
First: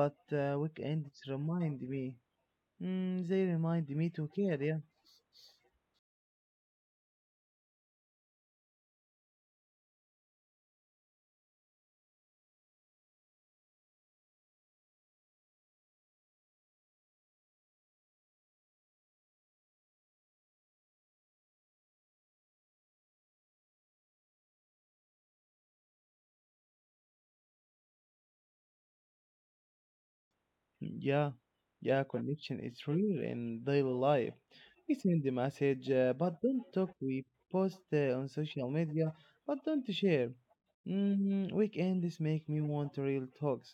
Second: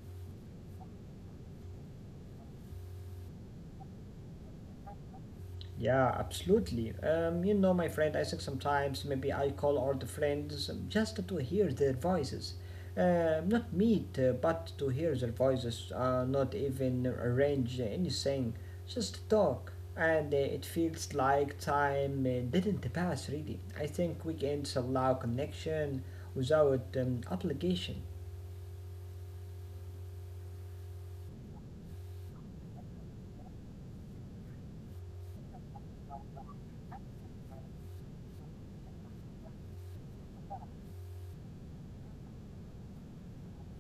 but weekends remind me. Mm, they remind me to care. Yeah. Yeah, absolutely. My friend, I think sometimes maybe I call all the friends just to hear their voices. Not meet, but to hear their voices, not even arrange anything, just talk. And it feels like time didn't pass, really. I think weekends allow connection without obligation. Mm, yeah, yeah, connection is real in daily life. We send the message, but don't talk. We post on social media, but don't share. Mm, weekends make me want real talks,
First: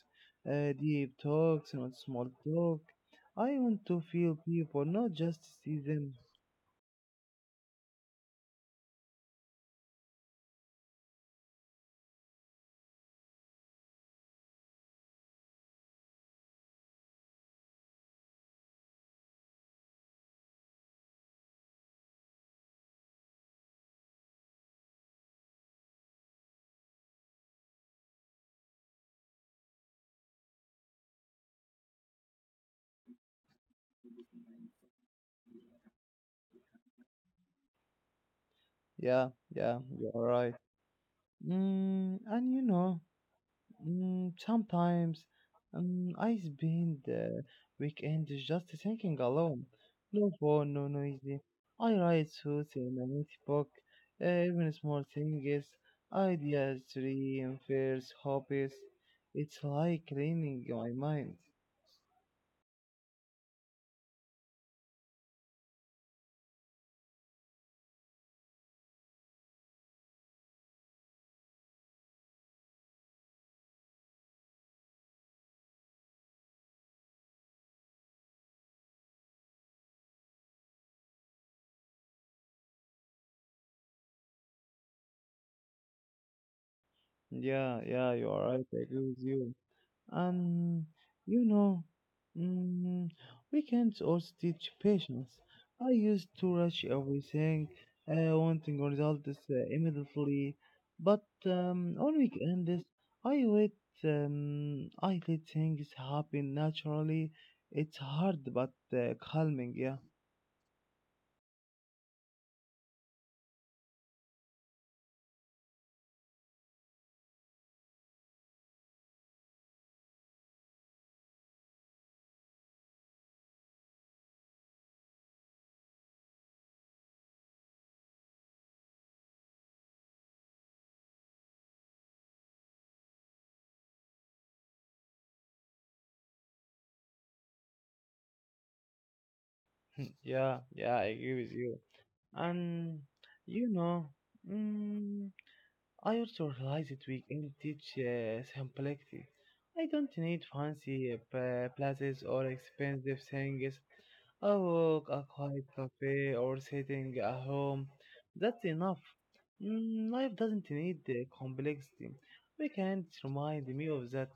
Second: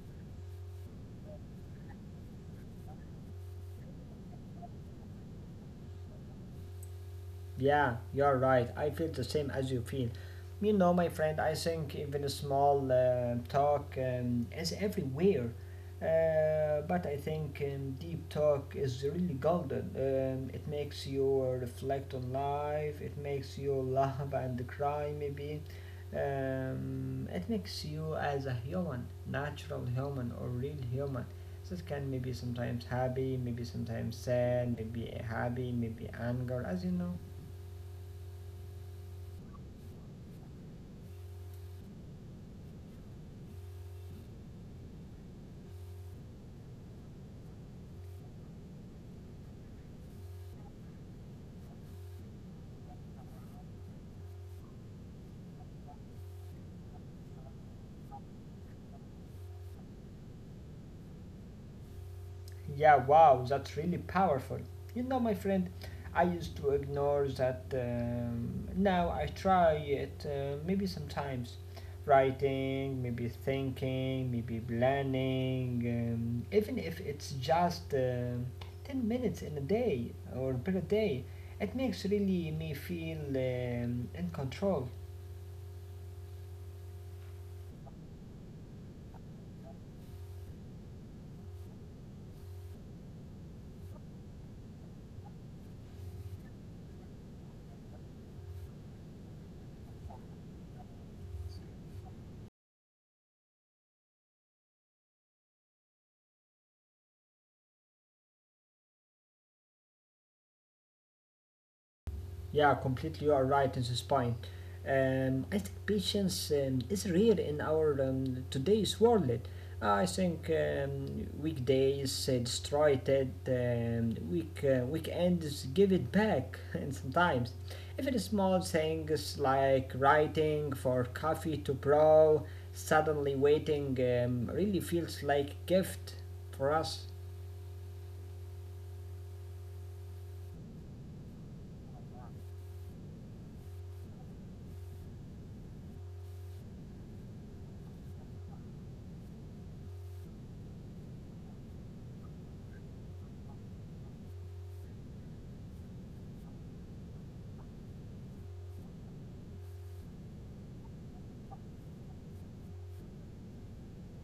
deep talks, not small talk. I want to feel people, not just see them. Yeah, you're right. I feel the same as you feel. You know, my friend, I think even a small talk is everywhere. But I think deep talk is really golden. It makes you reflect on life, it makes you (laughs) laugh and cry, maybe. It makes you as a human, natural human or real human. This can maybe sometimes happy, maybe sometimes sad, maybe happy, maybe anger, as you know. Yeah, yeah, you're right. Mm, and you know. Mm, sometimes I spend the weekend just thinking alone. No phone, no noisy. I write thoughts in a notebook, even small things, ideas, dreams, fears, hobbies. It's like cleaning my mind. Yeah, wow, that's really powerful. You know, my friend, I used to ignore that. Now I try it, maybe sometimes. Writing, maybe thinking, maybe planning, even if it's just 10 minutes in a day or per day, it makes really me feel in control. Yeah, yeah, you are right. I agree with you. And you know, mm, weekends also teach patience. I used to rush everything, wanting results immediately, but on weekends I wait. I let things happen naturally. It's hard but calming, yeah. Yeah, completely. You are right in this point. I think patience is rare in our today's world. I think weekdays destroy it. Weekends give it back, (laughs) and sometimes even small things like writing for coffee to brow, suddenly waiting really feels like gift for us. (laughs) Yeah, yeah, I agree with you. And you know, mm, I also realized that we can teach simplicity. I don't need fancy places or expensive things. A walk, a quiet cafe, or sitting at home. That's enough. Mm, life doesn't need the complexity. We can't remind me of that.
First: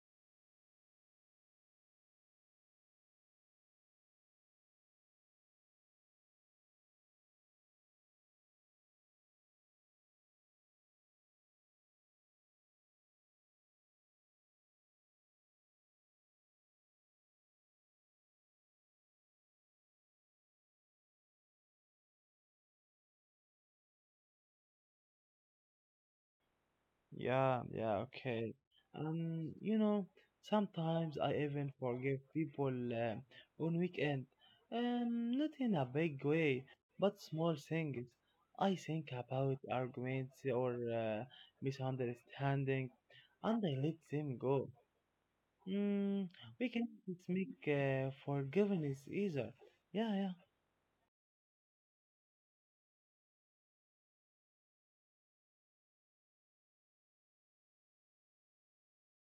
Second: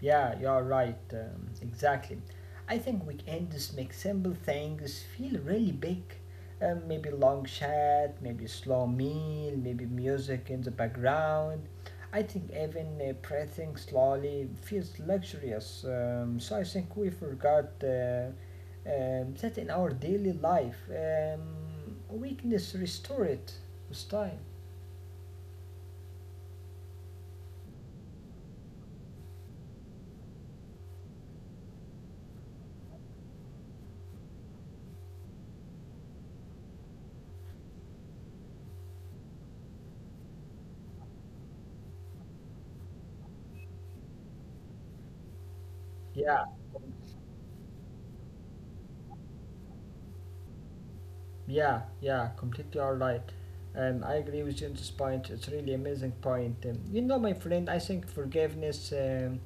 Yeah, you're right. Exactly. I think weekends make simple things feel really big. Maybe long chat, maybe slow meal, maybe music in the background. I think even breathing slowly feels luxurious. So I think we forgot that in our daily life, weakness restore it with time. Yeah, yeah, okay. You know, sometimes I even forgive people on weekend. Not in a big way, but small things. I think about arguments or misunderstanding, and I let them go. Mm, Yeah. we can make forgiveness easier. Yeah, yeah. Yeah, yeah, completely all right. I agree with you on this point. It's really amazing point. My friend, I think forgiveness um,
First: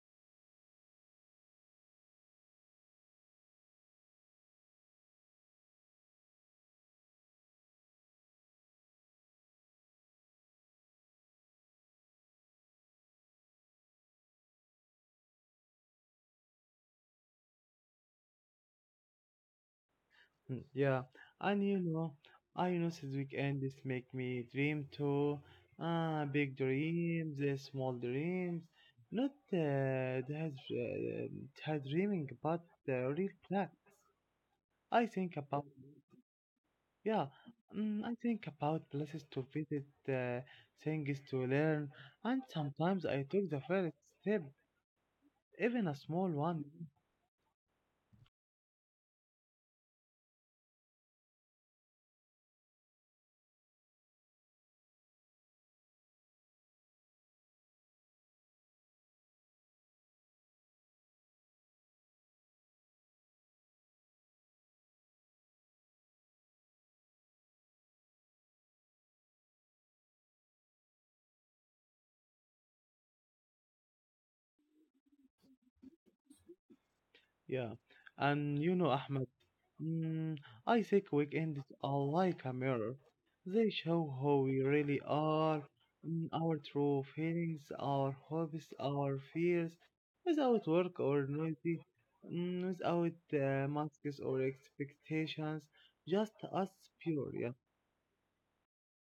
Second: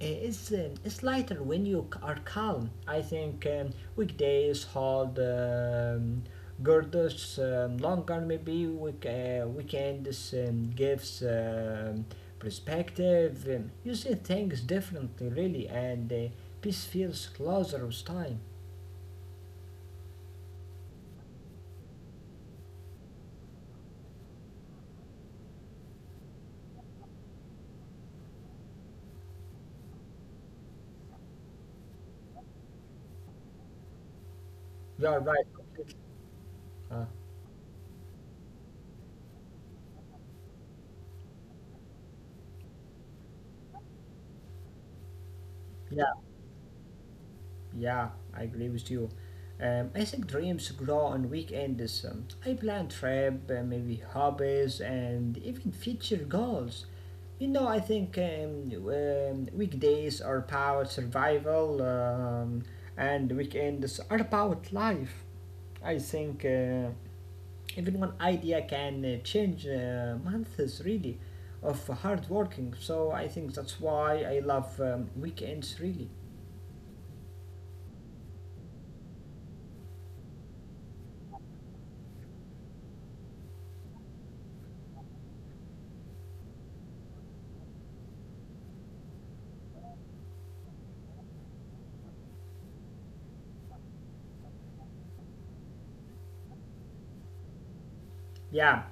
i- is um, is lighter when you are calm. I think weekdays hold girders longer. Maybe weekends gives perspective. You see things differently, really, and peace feels closer with time. Mm, yeah, and you know, I you know this weekend this make me dream too. Ah, big dreams, small dreams, not that that dreaming, but the real plans. You I are think right. about Completely. Uh, yeah, mm, I think about places to visit, things to learn, and sometimes I took the first step, even a yeah. small one. Yeah, I agree with you. I think dreams grow on weekends. I plan trip, maybe hobbies, and even future goals. You know, I think weekdays are about survival, and weekends are about life. I think even one idea can change months really of hard working. So I think that's why I love weekends really. Yeah, and you know, Ahmed, mm, I think weekends are like a mirror. They show how we really are, mm, our true feelings, our hopes, our fears, without work or noisy, mm, without masks or expectations, just us pure. Yeah, Yeah,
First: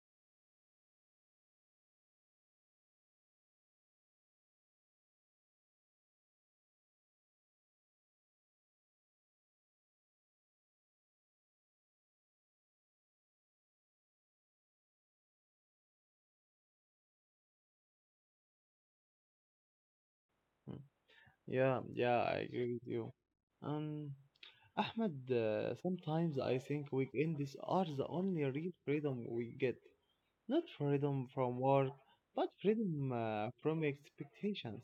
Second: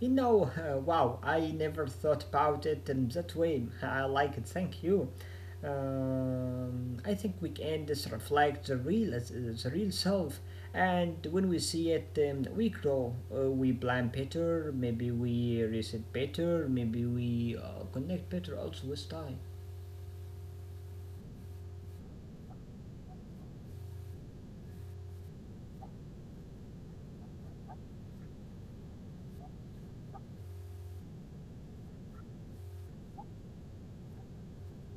wow, I never thought about it in that way. I like it, thank you. I think weekends reflect the real, the real self, and when we see it, we grow. We plan better, maybe we reset better, maybe we connect better also with time. mm, yeah, yeah. I agree with you. Um, Ahmed, sometimes I think weekends are the only real freedom we get. Not freedom from work, but freedom from expectations.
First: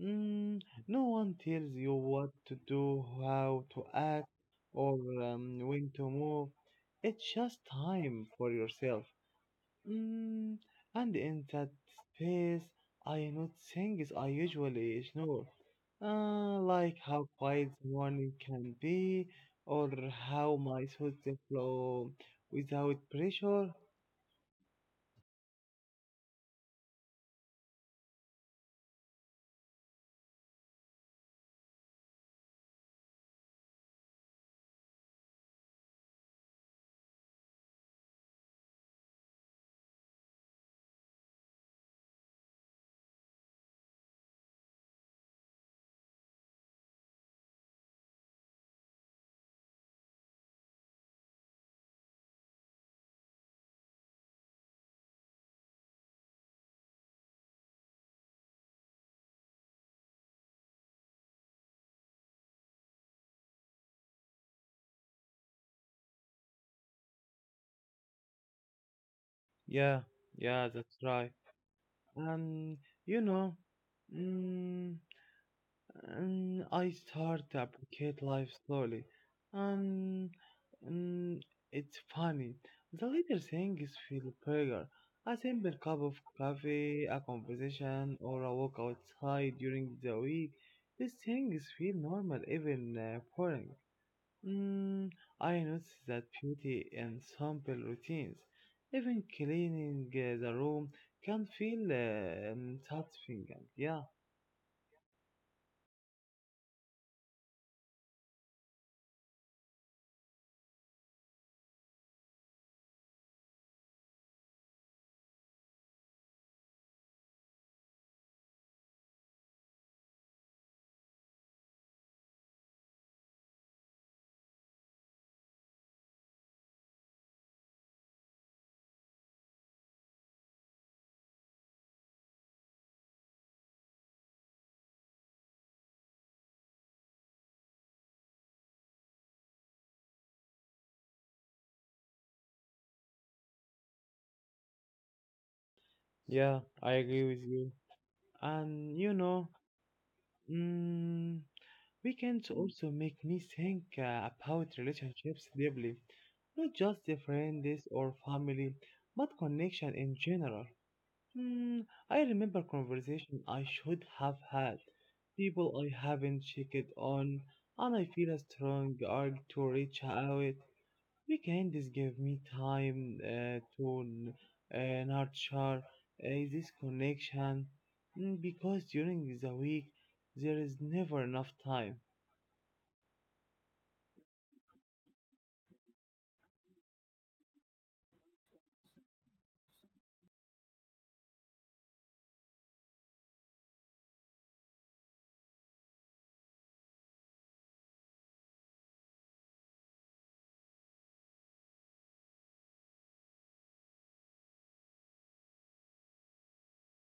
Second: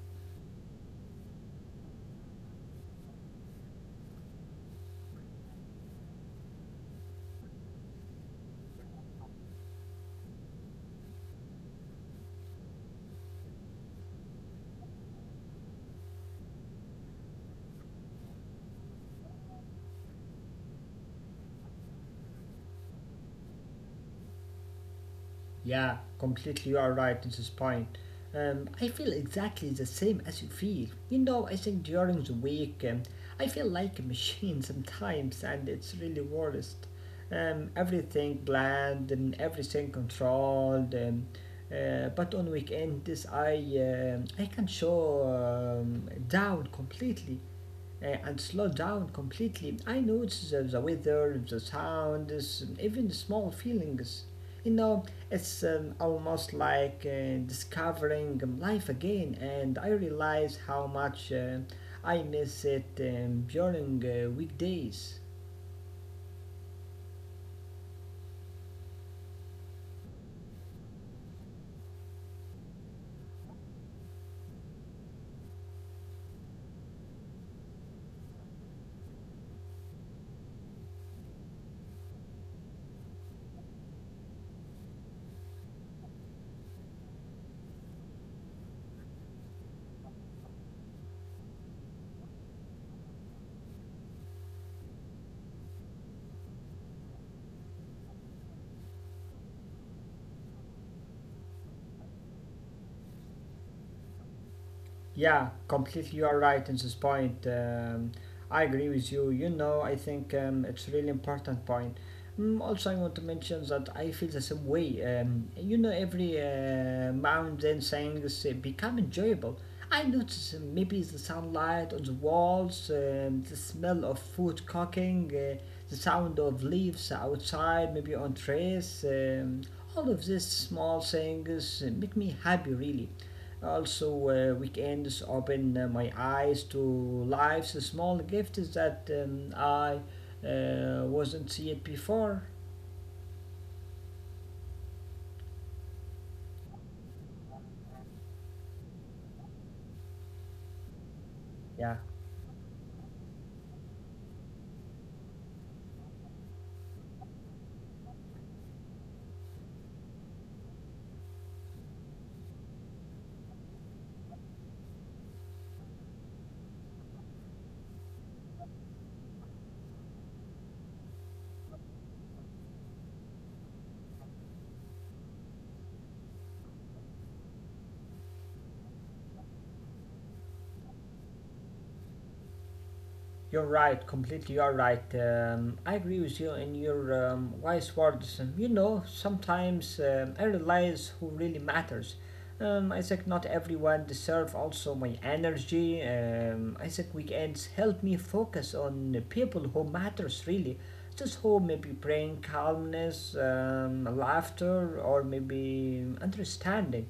Mm, no one tells you what to do, how to act, or when to move. It's just time for yourself. Mm, and in that space, I note things I usually ignore, like how quiet the morning can be, or how my thoughts flow without pressure. Yeah, completely you are right at this point. I feel exactly the same as you feel. You know, I think during the week I feel like a machine (laughs) sometimes, and it's really worst. Everything planned and everything controlled. But on weekends, I can show down completely and slow down completely. I notice the weather, the sounds, even small feelings. You know, it's almost like discovering life again, and I realize how much I miss it during weekdays. Yeah, yeah, that's right. And you know, mm, and I start to appreciate life slowly, and mm, it's funny. The little things feel bigger. A simple cup of coffee, a conversation, or a walk outside during the week. These things feel normal, even boring. Mm, I noticed that beauty in simple routines. Even cleaning the room can feel satisfying. And yeah, Yeah, completely. You are right in this point. I agree with you. You know, I think it's really important point. Mm, also, I want to mention that I feel the same way. You know, every mountain things become enjoyable. I notice maybe the sunlight on the walls, the smell of food cooking, the sound of leaves outside, maybe on trees. All of these small things make me happy, really. Also, weekends open my eyes to life's small gifts that I wasn't see it before. yeah, I agree with you. And you know, mm, Yeah. weekends also make me think about relationships deeply, not just the friends or family, but connection in general. Hmm, I remember conversation I should have had, people I haven't checked on, and I feel a strong urge to reach out. Weekends give me time to nurture this connection mm, because during the week there is never enough time. You're right, completely you're right. I agree with you in your wise words. You know, sometimes I realize who really matters. I think not everyone deserve also my energy. I think weekends help me focus on the people who matters really. Just who maybe bring calmness, laughter, or maybe understanding.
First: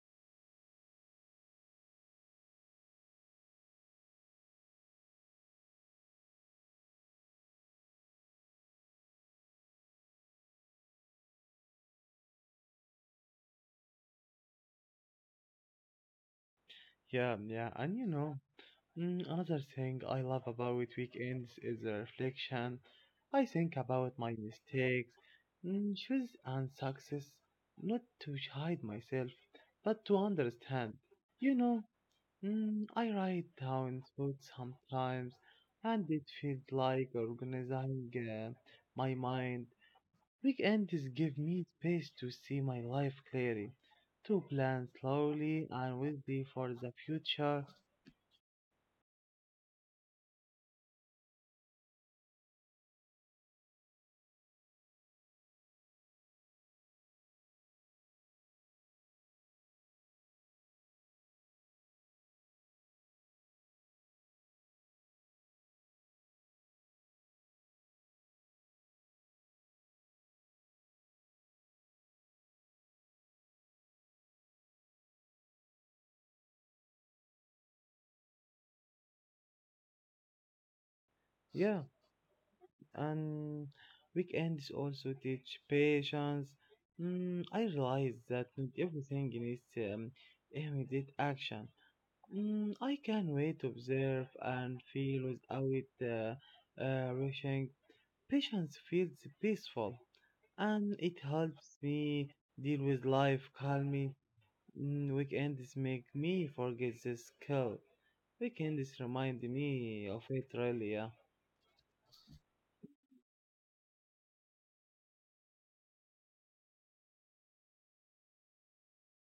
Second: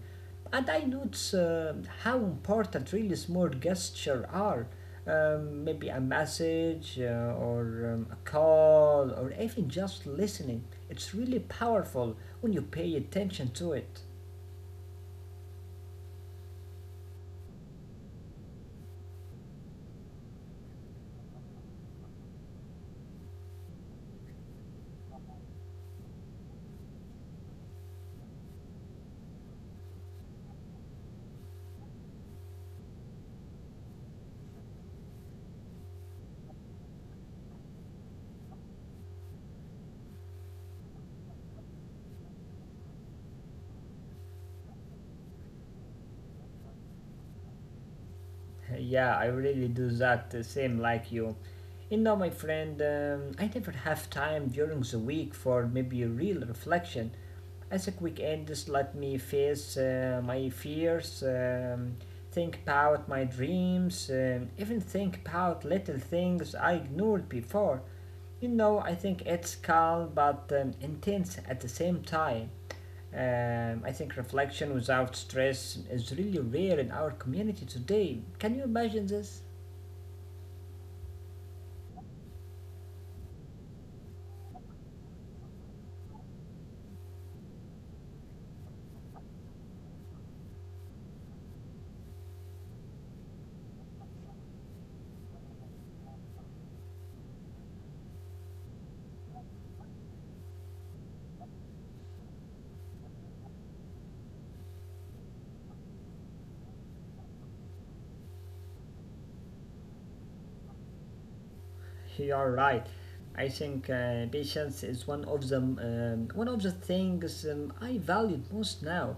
And I notice how important really small gestures are maybe a message or a call or even just listening. It's really powerful when you pay attention to it. Yeah, yeah, and you know. Mm, another thing I love about weekends is the reflection. I think about my mistakes, mm, choices, and success, not to hide myself, but to understand. You know, mm, I write down thoughts sometimes, and it feels like organizing my mind. Weekends give me space to see my life clearly, to plan slowly and wisely for the future. (laughs) yeah, I really do that the same like you. You know, my friend, I never have time during the week for maybe a real reflection. As a quick end, just let me face my fears, think about my dreams, even think about little things I ignored before. You know, I think it's calm but intense at the same time. I think reflection without stress is really rare in our community today. Can you imagine this? Yeah. And weekends also teach patience. Mm, I realize that not everything needs immediate action. Mm, I can wait, observe, and feel without rushing. Patience feels peaceful, and it helps me deal with life calmly. Mm, weekends make me forget the skill. Weekends remind me of it really, yeah. You're right. I think patience is one of the things I value most now.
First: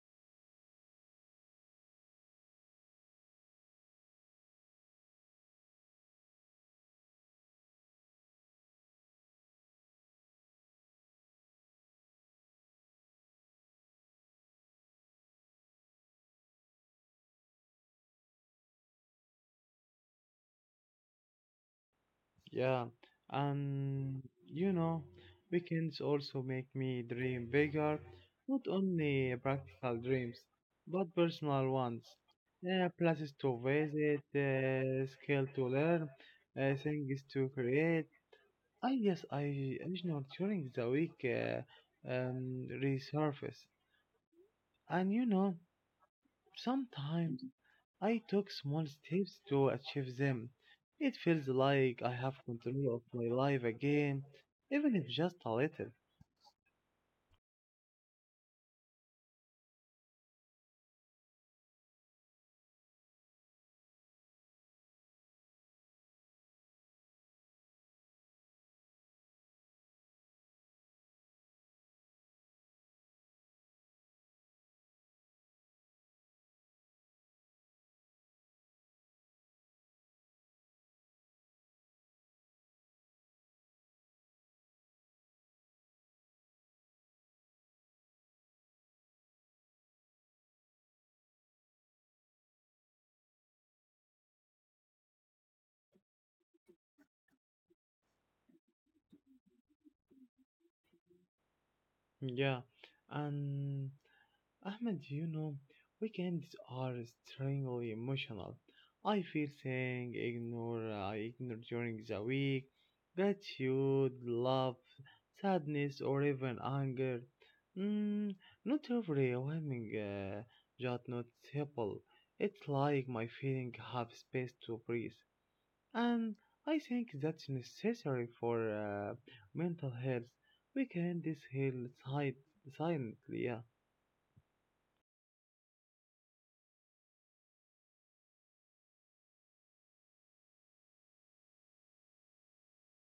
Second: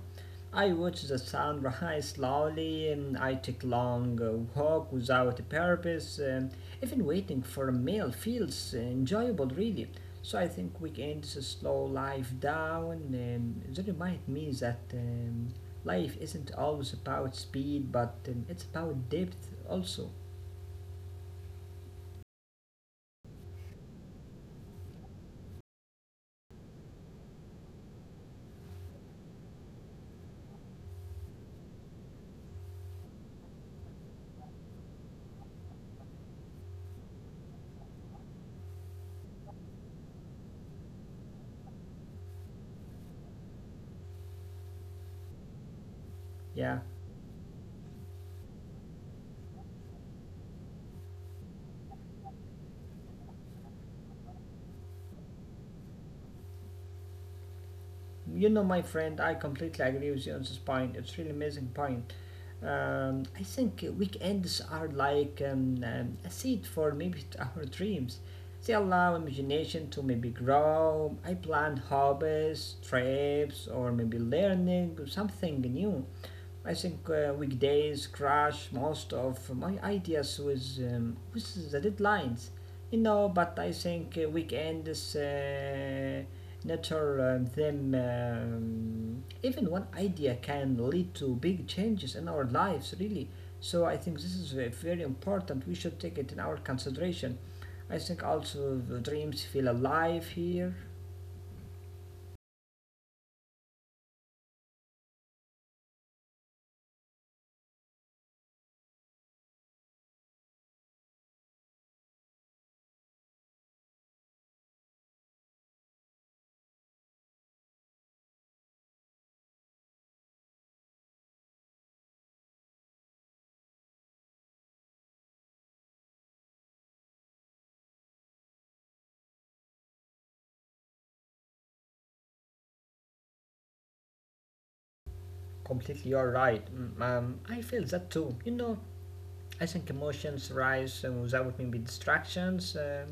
I watch the sun rise slowly. And I take long walk without a purpose. Even waiting for a meal feels enjoyable, really. So I think weekends slow life down. They remind me that life isn't always about speed, but it's about depth also. Yeah, and you know, weekends also make me dream bigger, not only practical dreams, but personal ones. Places to visit, skill to learn, things to create. I guess I original during the week resurface, and you know, Yeah. sometimes I took small steps to achieve them. It feels like I have control of my life again, even if just a little. You know, my friend, I completely agree with you on this point. It's really amazing point. I think weekends are like a seed for maybe (laughs) our dreams. They allow imagination to maybe grow. I plan hobbies, trips, or maybe learning something new. I think weekdays crash most of my ideas with the deadlines, you know. But I think weekends nature them. Even one idea can lead to big changes in our lives, really. So I think this is very important. We should take it in our consideration. I think also the dreams feel alive here. Yeah, and Ahmed, you know, weekends are strangely emotional. I feel saying ignore, I ignore during the week, gratitude, love, sadness, or even anger. Mm, not every overwhelming, just noticeable. It's like my feeling have space to breathe, and I think that's necessary for mental health. We can this heal silently, yeah. Completely, you're right. Mm. I feel that too. You know, I think emotions rise without maybe distractions.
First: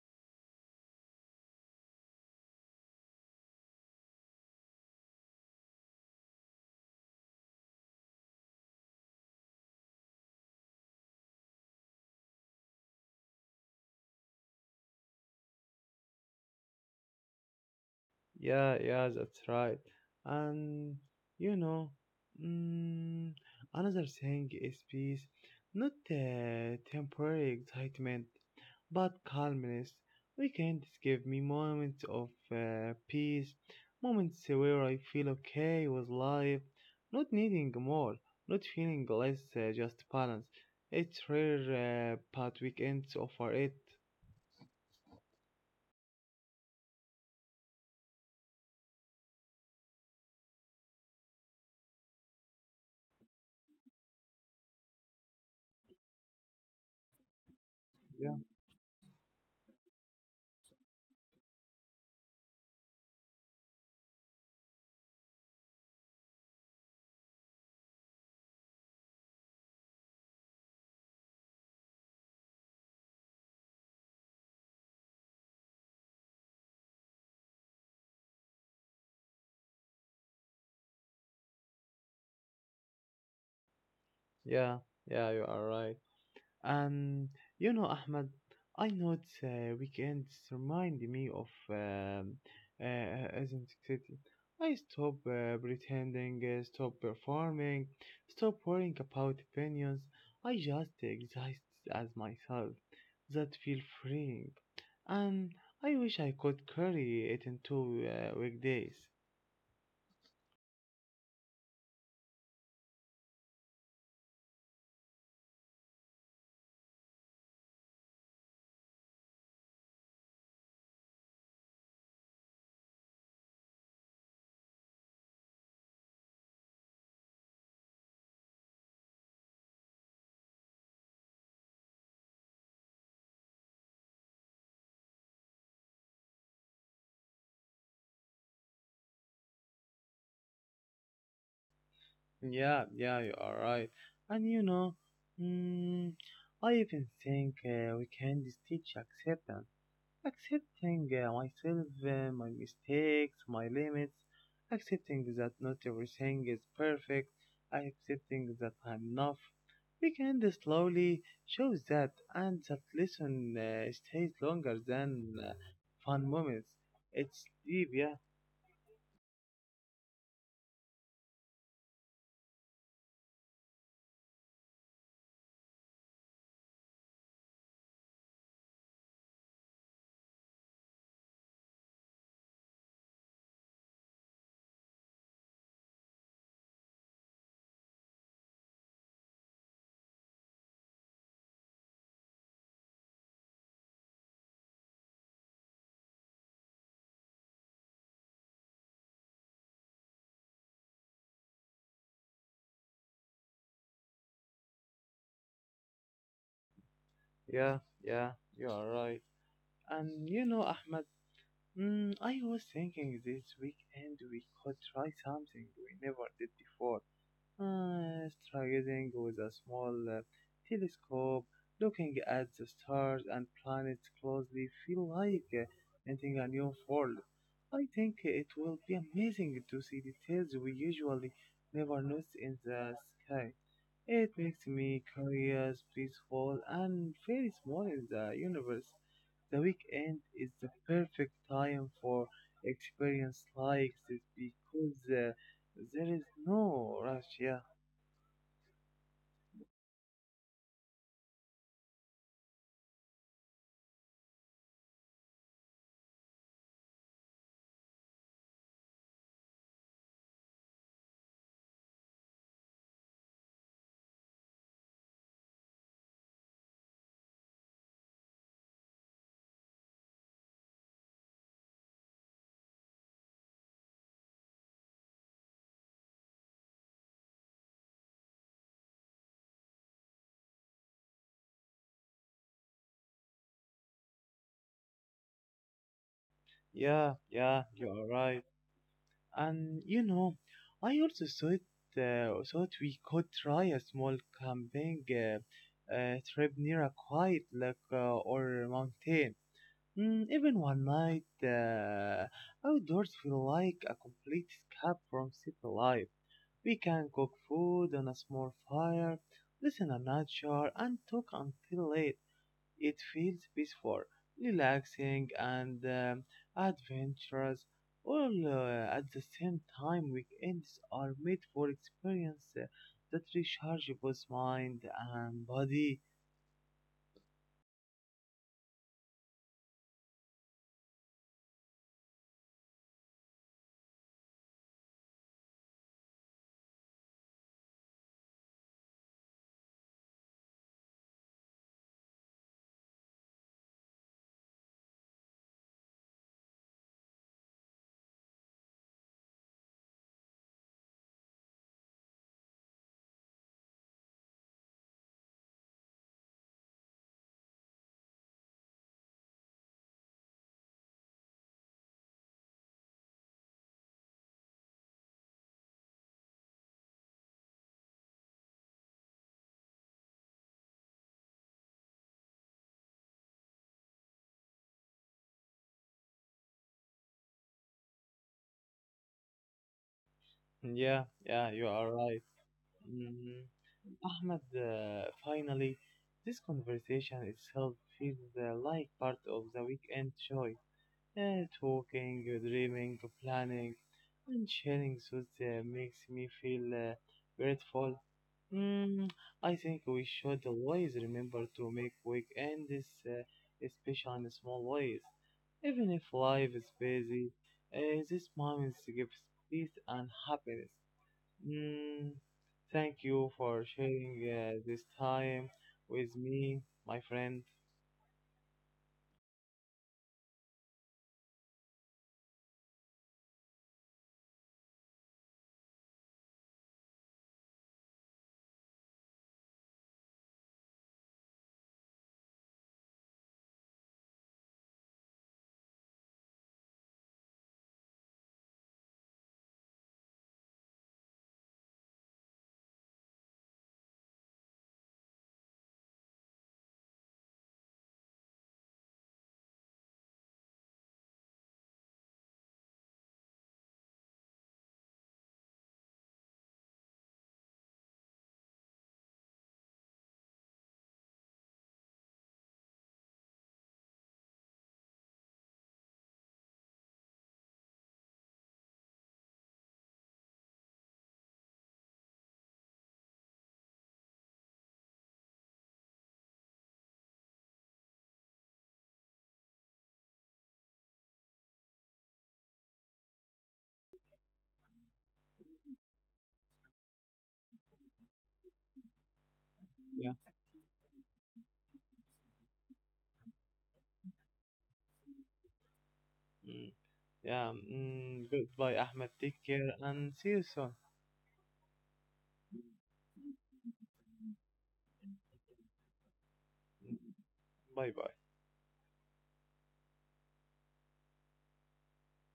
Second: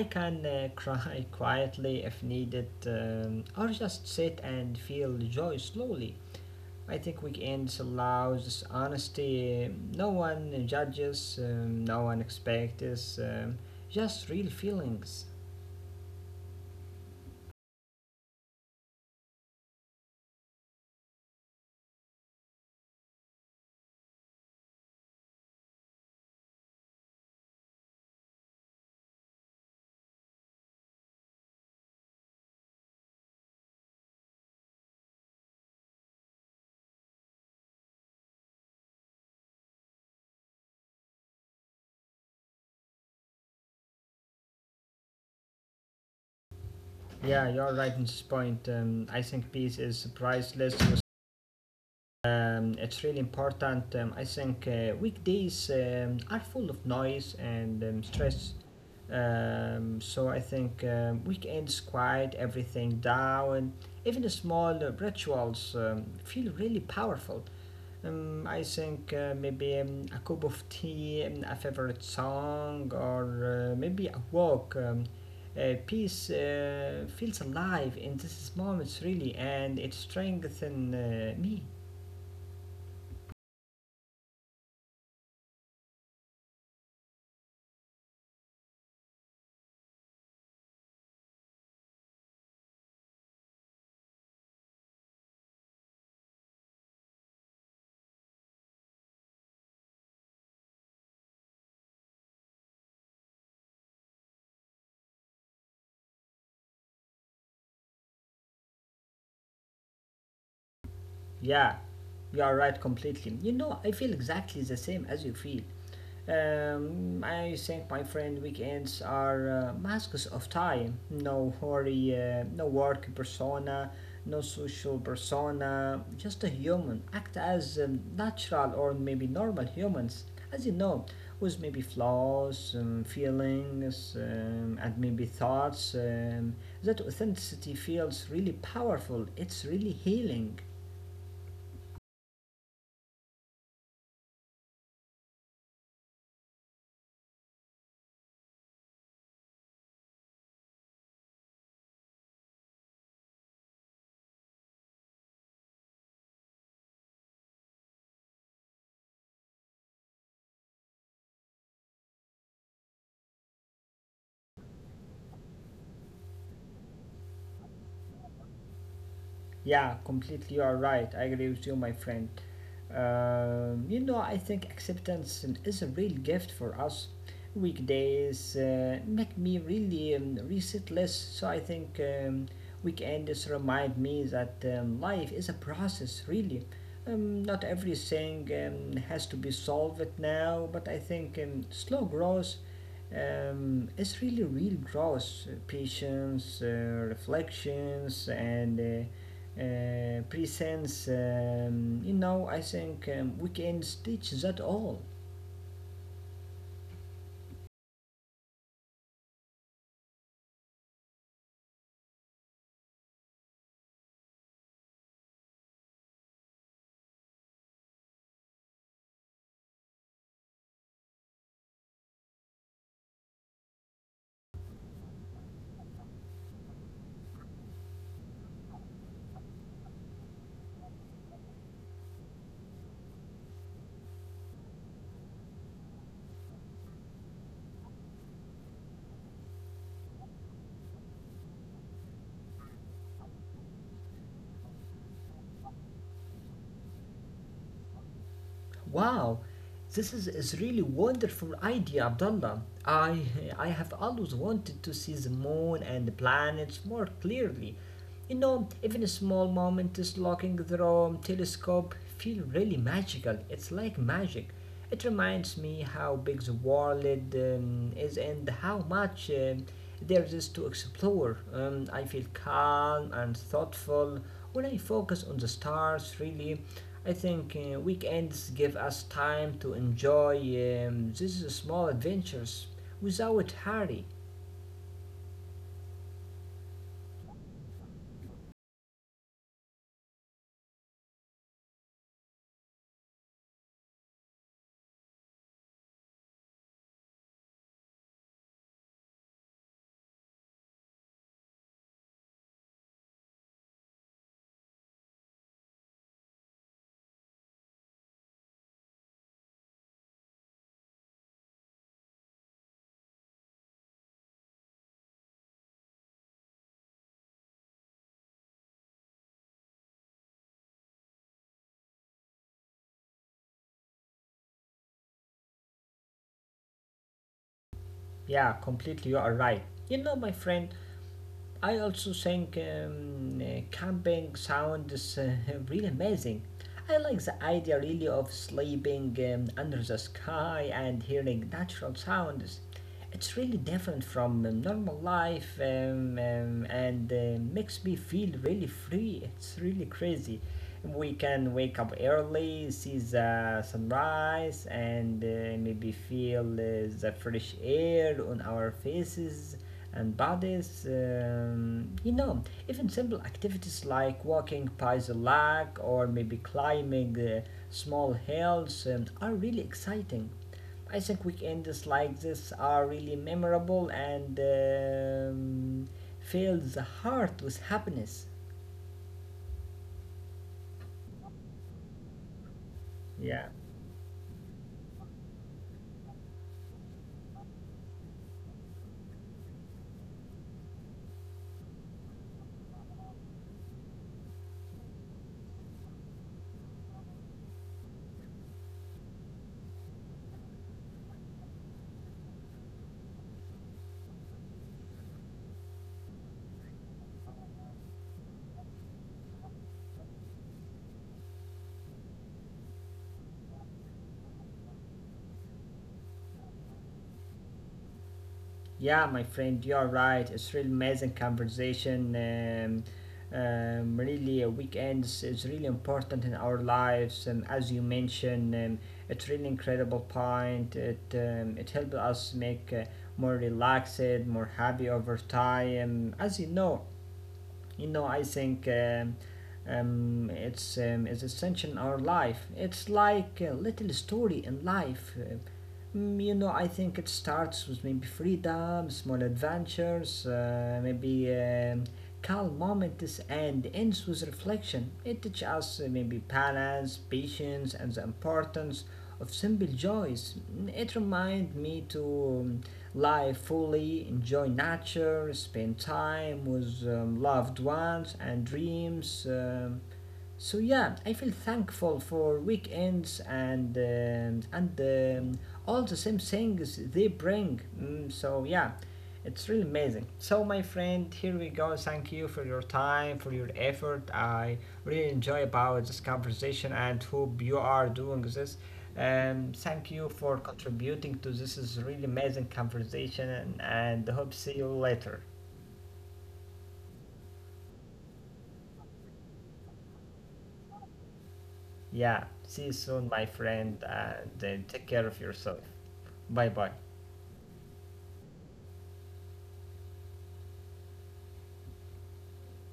I can cry (laughs) quietly if needed, or just sit and feel joy slowly. I think weekends allows this honesty. No one judges. No one expects. Just real feelings. Yeah, yeah, that's right. And you know, mm, another thing is peace, not temporary excitement, but calmness. Weekends give me moments of peace, moments where I feel okay with life, not needing more, not feeling less, just balance. It's rare, but weekends offer it. Yeah, you're right in this point. I think peace is priceless. It's really important. I think weekdays are full of noise and Yeah, stress. So I think weekends quiet everything down. Even the small rituals feel really powerful. I think maybe a cup of tea, a favorite song, or maybe a walk. Peace feels alive in these moments, really, and it strengthens me. yeah, yeah, you are right. And you know, Ahmed, I know it's weekends remind me of authenticity. I stop pretending, stop performing, stop worrying about opinions. I just exist as myself. That feel freeing, and I wish I could carry it into weekdays. Yeah, you are right completely. You know, I feel exactly the same as you feel. I think, my friend, weekends are masks of time. No hurry, no work persona, no social persona, just a human. Act as natural or maybe normal humans, as you know, with maybe flaws, feelings, and maybe thoughts. That authenticity feels really powerful, it's really healing. Yeah, yeah, you are right. And you know, mm, I even think we can just teach acceptance. Accepting myself, my mistakes, my limits. Accepting that not everything is perfect. Accepting that I'm enough. We can just slowly show that, and that lesson stays longer than fun moments. It's deep, yeah, Yeah, completely. You are right. I agree with you, my friend. You know, I think acceptance is a real gift for us. Weekdays make me really reset less. So I think weekends remind me that life is a process, really. Not everything has to be solved now, but I think slow growth it's really real growth, patience, reflections, and presence. You know, I think we can stitch that all. yeah, yeah, you are right. And you know, Ahmed. Mm, I was thinking this weekend we could try something we never did before. Stargazing with a small telescope, looking at the stars and planets closely, feel like entering a new world. I think it will be amazing to see details we usually never notice in the sky. It makes me curious, peaceful, and very small in the universe. The weekend is the perfect time for experience like this because there is no rush. Yeah. Wow, is really wonderful idea, Abdullah. I have always wanted to see the moon and the planets more clearly. You know, even a small moment moments looking through a telescope feel really magical. It's like magic. It reminds me how big the world is and how much there is to explore. I feel calm and thoughtful when I focus on the stars, really. I think weekends give us time to enjoy these small adventures without hurry. Yeah, yeah, you are right. And you know, I also thought we could try a small camping trip near a quiet lake or mountain. Mm, even one night outdoors feel like a complete escape from city life. We can cook food on a small fire, listen to nature, and talk until late. It feels peaceful, relaxing, and adventurous. All at the same time, weekends are made for experience that recharge both mind and body. Yeah, completely, you are right. You know, my friend, I also think camping sounds (laughs) really amazing. I like the idea really of sleeping under the sky and hearing natural sounds. It's really different from normal life and makes me feel really free. It's really crazy. We can wake up early, see the sunrise, and maybe feel the fresh air on our faces and bodies. You know, even simple activities like walking by the lake or maybe climbing small hills are really exciting. I think weekends like this are really memorable and fill the heart with happiness. Yeah, yeah, you are right. Mhm. Yeah. Ahmed, finally, this conversation itself feels like part of the weekend joy. And talking, dreaming, planning, and sharing with them makes me feel grateful. Mm, I think we should always remember to make weekends uh, special in small ways. Even if life is busy, these moments give peace and happiness. Mm, thank you for sharing this time with me, my friend. Yeah, my friend, you're right. It's really amazing conversation. Really, weekends is really important in our lives. As you mentioned, it's really incredible point. It helps us make more relaxed, more happy over time. As you know, I think. It's is essential in our life. It's like a little story in life. Mm, you know, I think it starts with maybe freedom, small adventures, maybe calm moments, and ends with reflection. It teaches us maybe balance, patience, and the importance of simple joys. Mm, it reminds me to um, live fully, enjoy nature, spend time with loved ones, and dreams. So yeah, I feel thankful for weekends and um, all the same things they bring. Mm, so yeah, it's really amazing. So my friend, here we go. Thank you for your time, for your effort. I really enjoy about this conversation and hope you are doing this. Thank Yeah. you for contributing to this is really amazing conversation and hope see you later. Mm. Yeah, mm, goodbye, Ahmed. Take care and see you soon. Yeah, see you soon, my friend, and take care of yourself. Bye bye. Bye bye.